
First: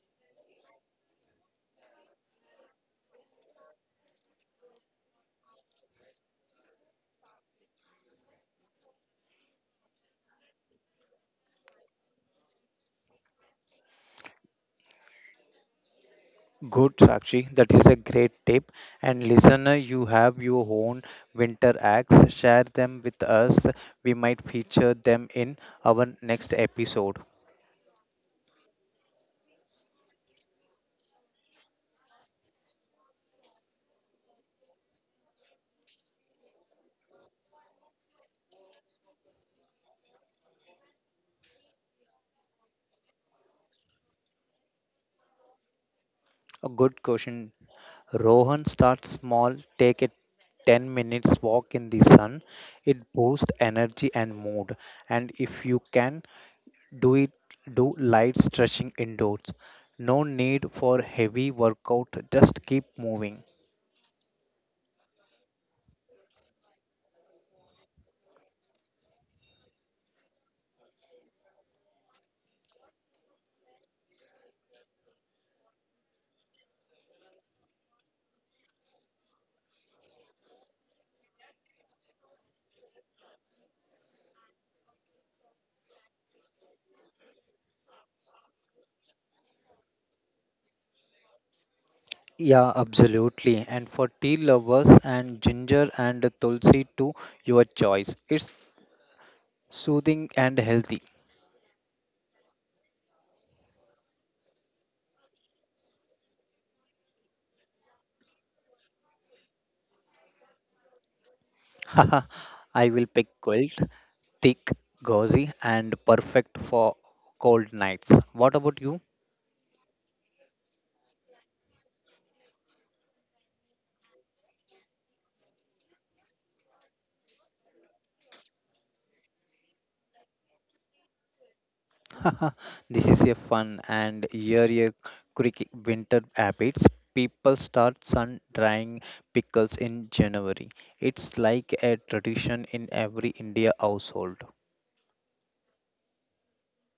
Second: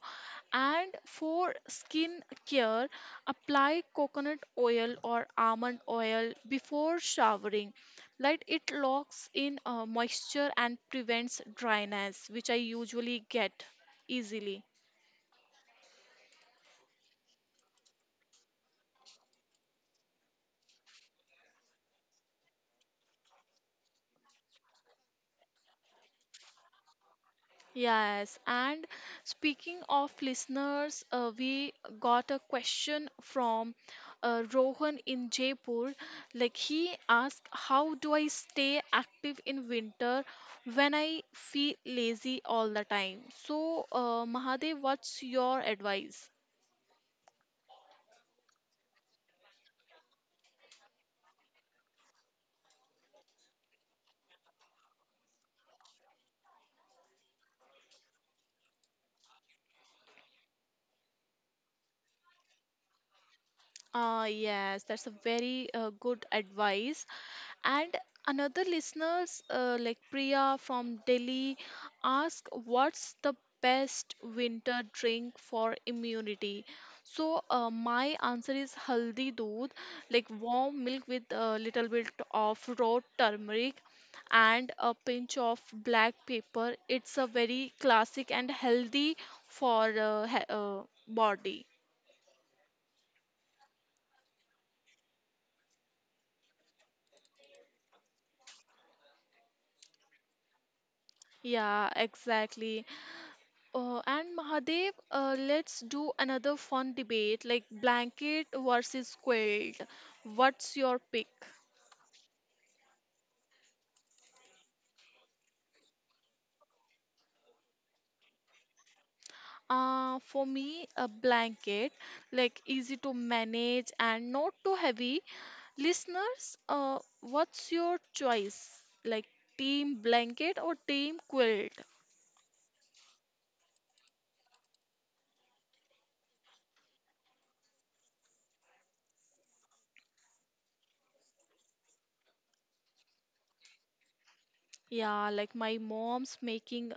S2: And for skin care, apply coconut oil or almond oil before showering. Like it locks in moisture and prevents dryness, which I usually get easily.
S1: Good, Sakshi. That is a great tip. And listener, you have your own winter acts. Share them with us. We might feature them in our next episode.
S2: Yes, and speaking of listeners, we got a question from Rohan in Jaipur. Like he asked, how do I stay active in winter when I feel lazy all the time? So, Mahadev, what's your advice?
S1: A good question, Rohan starts small, take a 10 minutes walk in the sun. It boosts energy and mood. And if you can, do it do light stretching indoors. No need for heavy workout, just keep moving.
S2: Ah, yes, that's a very good advice. And another listeners like Priya from Delhi ask what's the best winter drink for immunity. So my answer is haldi doodh, like warm milk with a little bit of raw turmeric and a pinch of black pepper. It's a very classic and healthy for body.
S1: Yeah, absolutely. And for tea lovers and ginger and tulsi too, your choice. It's soothing and healthy.
S2: Yeah, exactly. And Mahadev, let's do another fun debate like blanket versus quilt. What's your pick?
S1: [LAUGHS] I will pick quilt, thick, gauzy, and perfect for cold nights. What about you?
S2: For me, a blanket, like easy to manage and not too heavy. Listeners, what's your choice? Like team blanket or team quilt?
S1: [LAUGHS] This is a fun and year quick winter habits. People start sun drying pickles in January. It's like a tradition in every India household.
S2: Yeah, like my mom's making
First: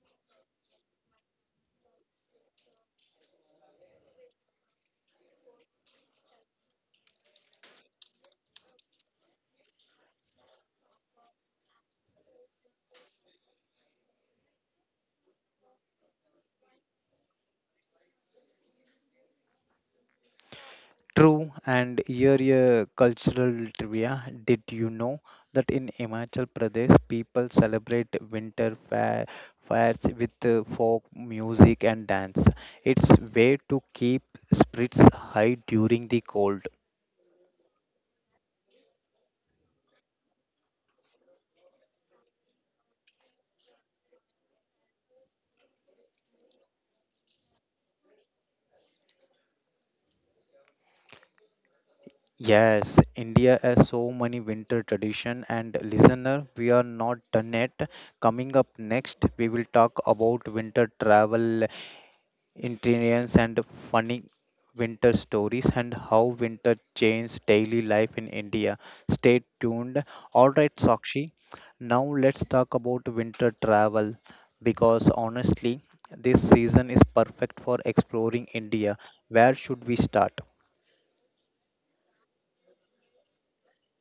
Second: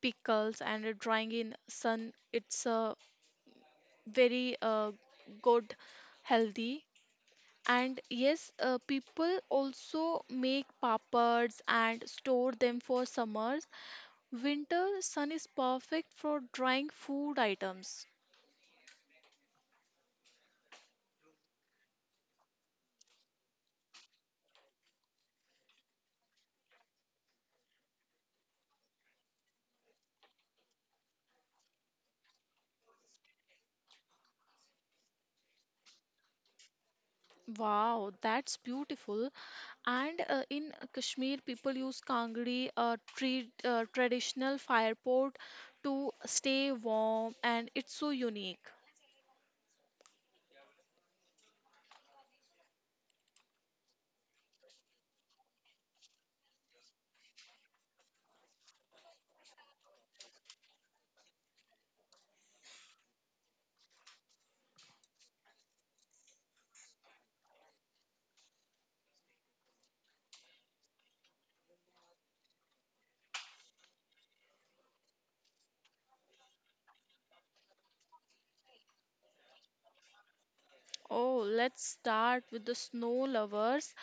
S2: pickles and drying in sun. It's very good, healthy. And yes, people also make papads and store them for summers. Winter sun is perfect for drying food items.
S1: True, and here a cultural trivia. Did you know that in Himachal Pradesh, people celebrate fairs with folk music and dance? It's way to keep spirits high during the cold.
S2: Wow, that's beautiful. And in Kashmir, people use kangri, a tree, traditional fire pot, to stay warm, and it's so unique.
S1: Yes, India has so many winter tradition, and listener, we are not done yet. Coming up next, we will talk about winter travel interiors and funny winter stories and how winter changed daily life in India. Stay tuned. All right, Sakshi. Now let's talk about winter travel because honestly, this season is perfect for exploring India. Where should we start?
S2: Oh, let's start with the snow lovers.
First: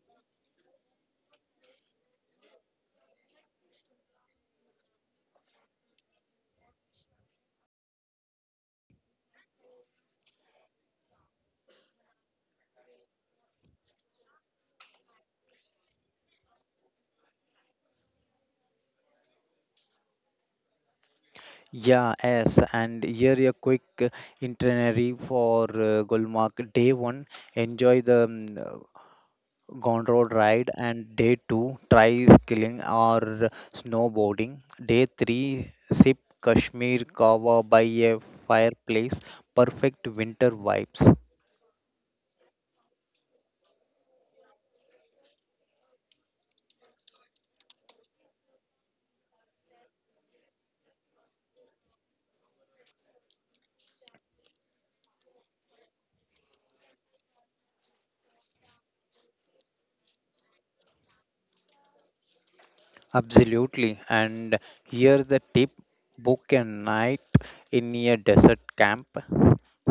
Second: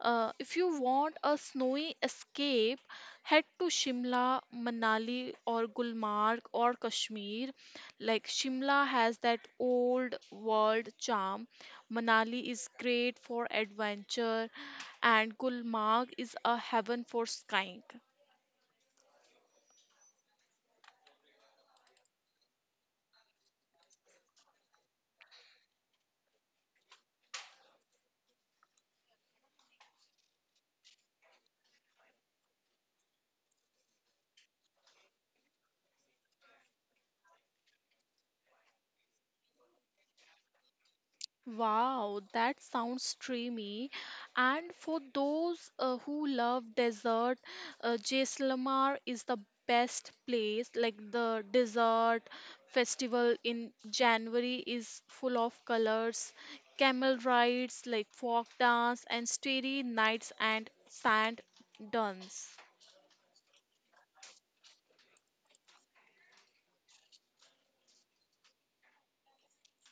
S2: If you want a snowy escape, head to Shimla, Manali, or Gulmarg or Kashmir. Like Shimla has that old world charm. Manali is great for adventure, and Gulmarg is a heaven for skiing.
S1: Yeah, Yes, and here a quick itinerary for Gulmarg. Day one, enjoy the gone ride and day 2 try skiing or snowboarding, day 3 sip kashmir kava by a fireplace, perfect winter vibes.
S2: Wow, that sounds dreamy. And for those who love dessert, Jaisalmer is the best place. Like the dessert festival in January is full of colors, camel rides, like folk dance, and starry nights and sand dunes.
S1: Absolutely, and here's the tip, book a night in a desert camp,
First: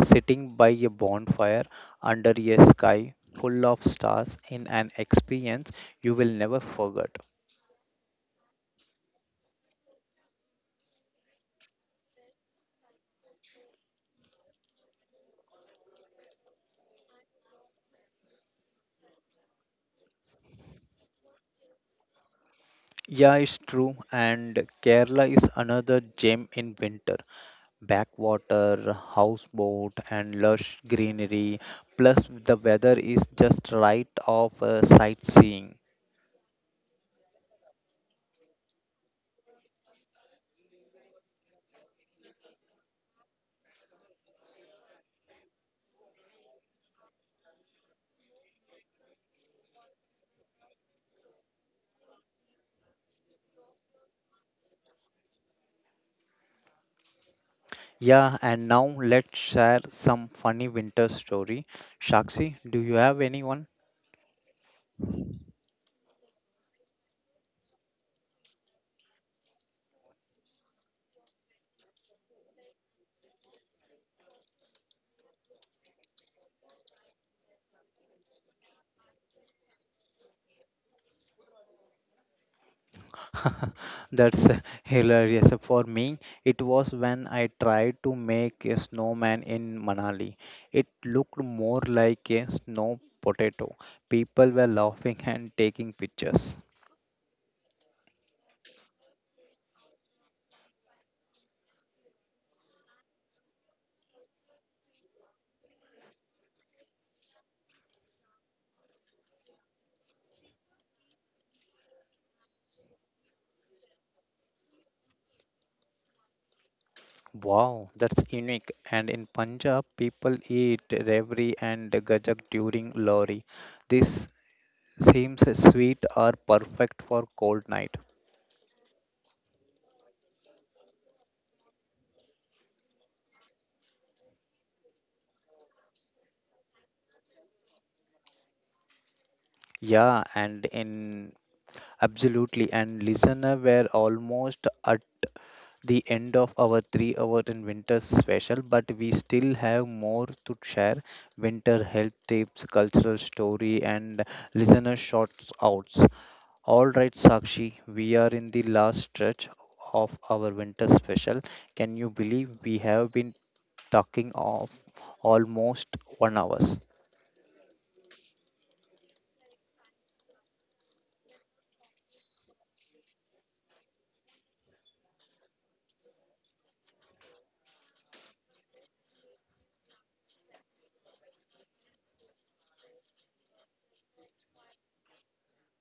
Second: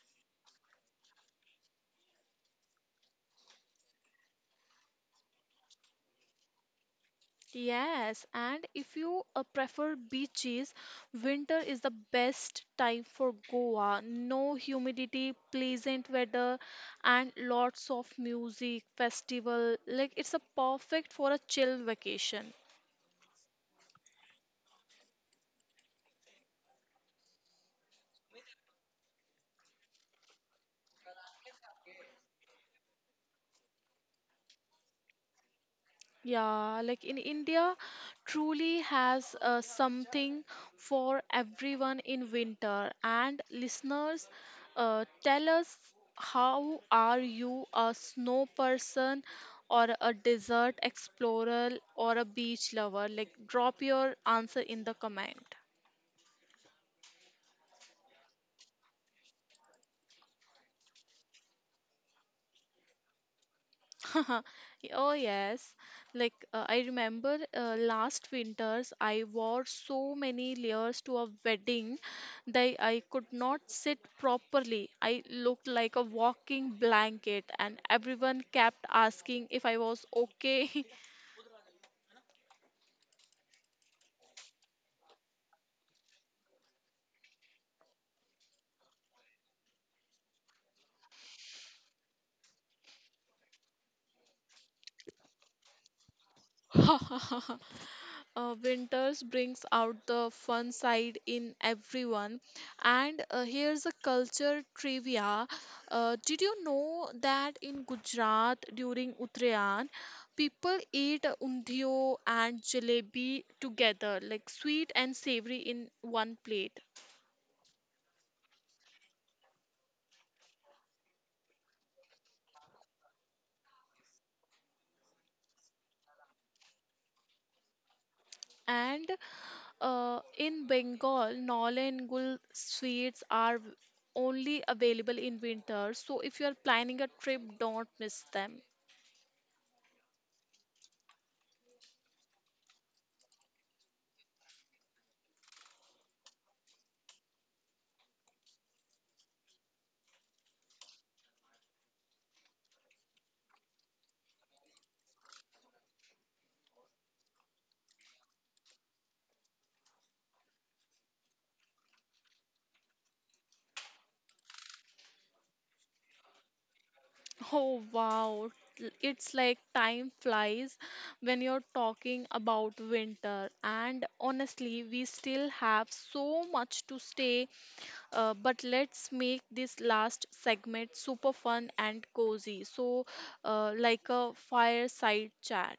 S1: sitting by a bonfire under a sky full of stars in an experience you will never forget.
S2: Yes, and if you prefer beaches, winter is the best time for Goa. No humidity, pleasant weather, and lots of music, festival. Like it's a perfect for a chill vacation.
S1: Yeah, it's true. And Kerala is another gem in winter. Backwater, houseboat, and lush greenery. Plus, the weather is just right of sightseeing.
S2: Yeah, like in India, truly has something for everyone in winter. And listeners, tell us how are you a snow person or a desert explorer or a beach lover? Like, drop your answer in the comment.
S1: Yeah, and now let's share some funny winter story. Shakshi, do you have anyone?
S2: [LAUGHS] Oh, yes. Like, I remember last winters, I wore so many layers to a wedding that I could not sit properly. I looked like a walking blanket, and everyone kept asking if I was okay.
S1: [LAUGHS] That's hilarious. For me, it was when I tried to make a snowman in Manali. It looked more like a snow potato. People were laughing and taking pictures.
S2: [LAUGHS] Winters brings out the fun side in everyone. And here's a culture trivia. Did you know that in Gujarat during Uttarayan, people eat undhiyo and jalebi together, like sweet and savory in one plate?
S1: Wow, that's unique. And in Punjab, people eat Revri and Gajak during Lohri. This seems sweet or perfect for cold night.
S2: And in Bengal, Nol and Gul sweets are only available in winter. So if you are planning a trip, don't miss them.
S1: Yeah, and in absolutely, and listener were almost at. The end of our 3 hour in winter special, but we still have more to share winter health tips, cultural story, and listener shorts outs. All right, Sakshi, we are in the last stretch of our winter special. Can you believe we have been talking of almost 1 hours?
S2: Oh wow, it's like time flies when you're talking about winter. And honestly, we still have so much to stay, but let's make this last segment super fun and cozy. So, like a fireside chat.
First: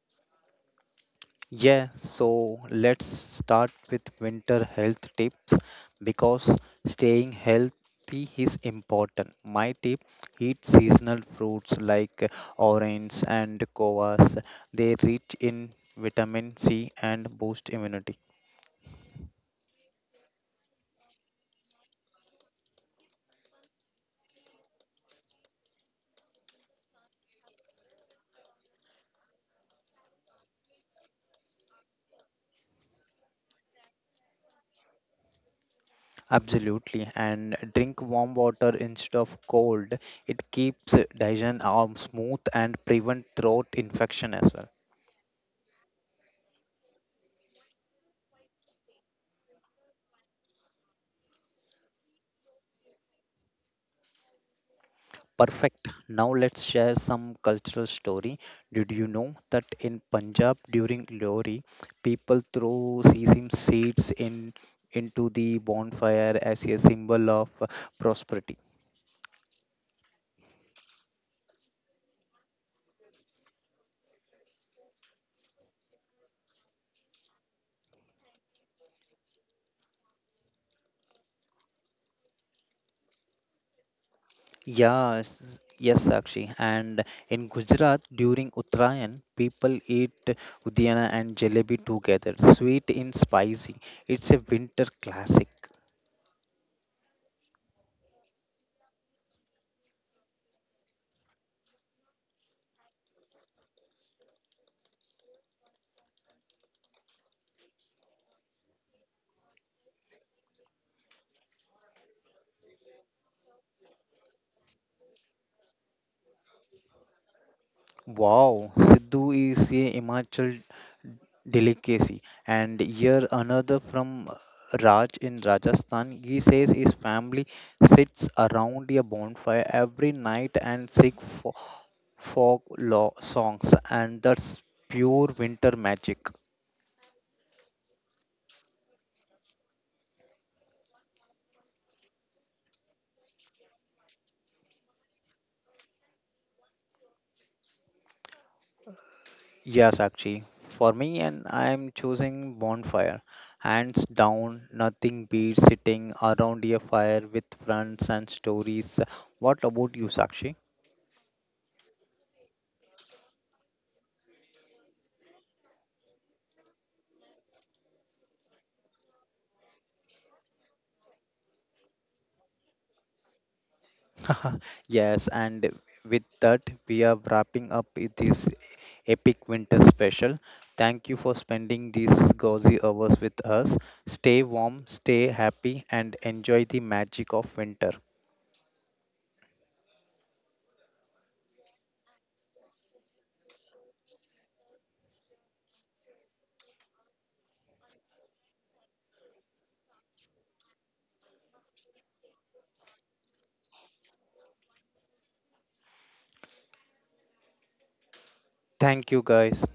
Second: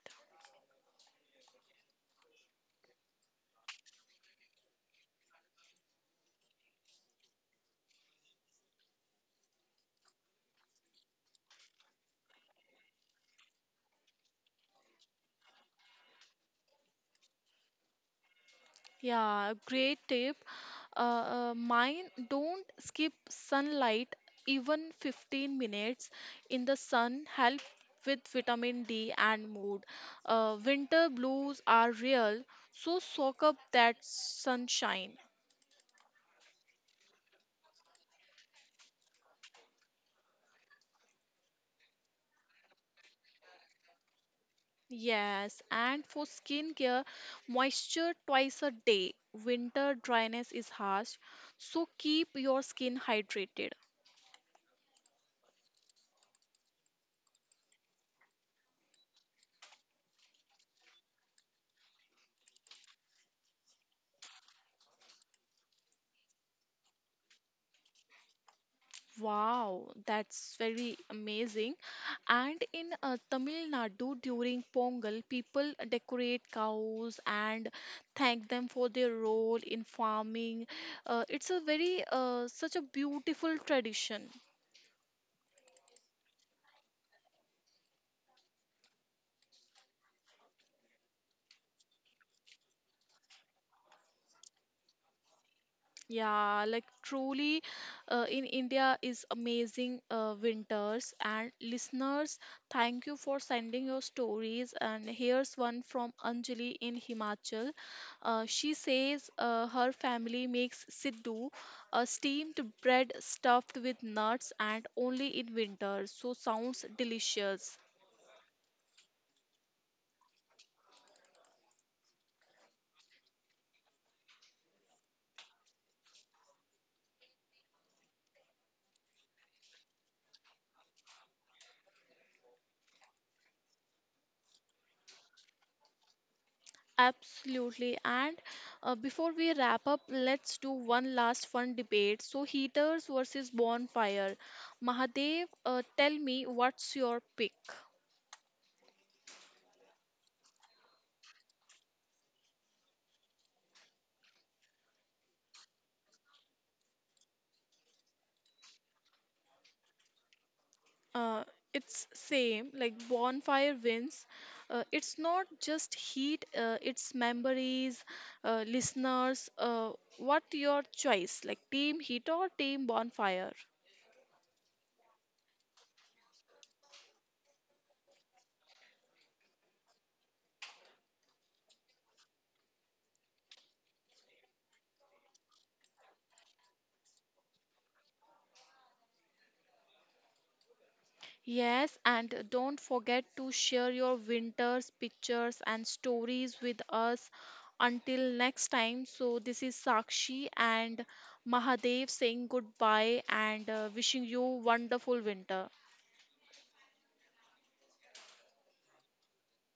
S1: Yeah, so let's start with winter health tips because staying healthy is important. My tip eat seasonal fruits like oranges and guavas. They rich in vitamin C and boost immunity.
S2: Yeah, great tip. Uh, mine don't skip sunlight, even 15 minutes in the sun help with vitamin D and mood. Winter blues are real, so soak up that sunshine.
S1: Absolutely. And drink warm water instead of cold. It keeps digestion smooth and prevent throat infection as well.
S2: Yes, and for skincare, moisture twice a day. Winter dryness is harsh, so keep your skin hydrated.
S1: Perfect. Now let's share some cultural story. Did you know that in Punjab during Lohri, people throw sesame seeds in into the bonfire as a symbol of prosperity?
S2: Wow, that's very amazing. And in Tamil Nadu during Pongal, people decorate cows and thank them for their role in farming. It's a very such a beautiful tradition.
S1: Yes, yes, Sakshi. And in Gujarat during Uttarayan, people eat udiana and jalebi together, sweet and spicy. It's a winter classic.
S2: Yeah, like truly in India is amazing winters and listeners, thank you for sending your stories and here's one from Anjali in Himachal. She says her family makes siddhu, a steamed bread stuffed with nuts and only in winter. So sounds delicious.
S1: Wow, Sidhu is a Himachal delicacy. And here another from raj in rajasthan. He says his family sits around a bonfire every night and sing folk law songs, and that's pure winter magic.
S2: Absolutely. And before we wrap up, let's do one last fun debate. So, heaters versus bonfire. Mahadev, tell me what's your pick?
S1: Yes, actually, for me, and I am choosing bonfire, hands down, nothing beats sitting around a fire with friends and stories. What about you, sakshi?
S2: Uh, it's same like bonfire wins. It's not just heat, it's memories, listeners. What your choice? Like team heat or team bonfire?
S1: [LAUGHS] Yes, and with that, we are wrapping up this epic winter special. Thank you for spending these gauzy hours with us. Stay warm, stay happy, and enjoy the magic of winter.
S2: Yes, and don't forget to share your winters, pictures, and stories with us. Until next time, so this is Sakshi and Mahadev saying goodbye and wishing you wonderful winter.
S1: Thank you, guys.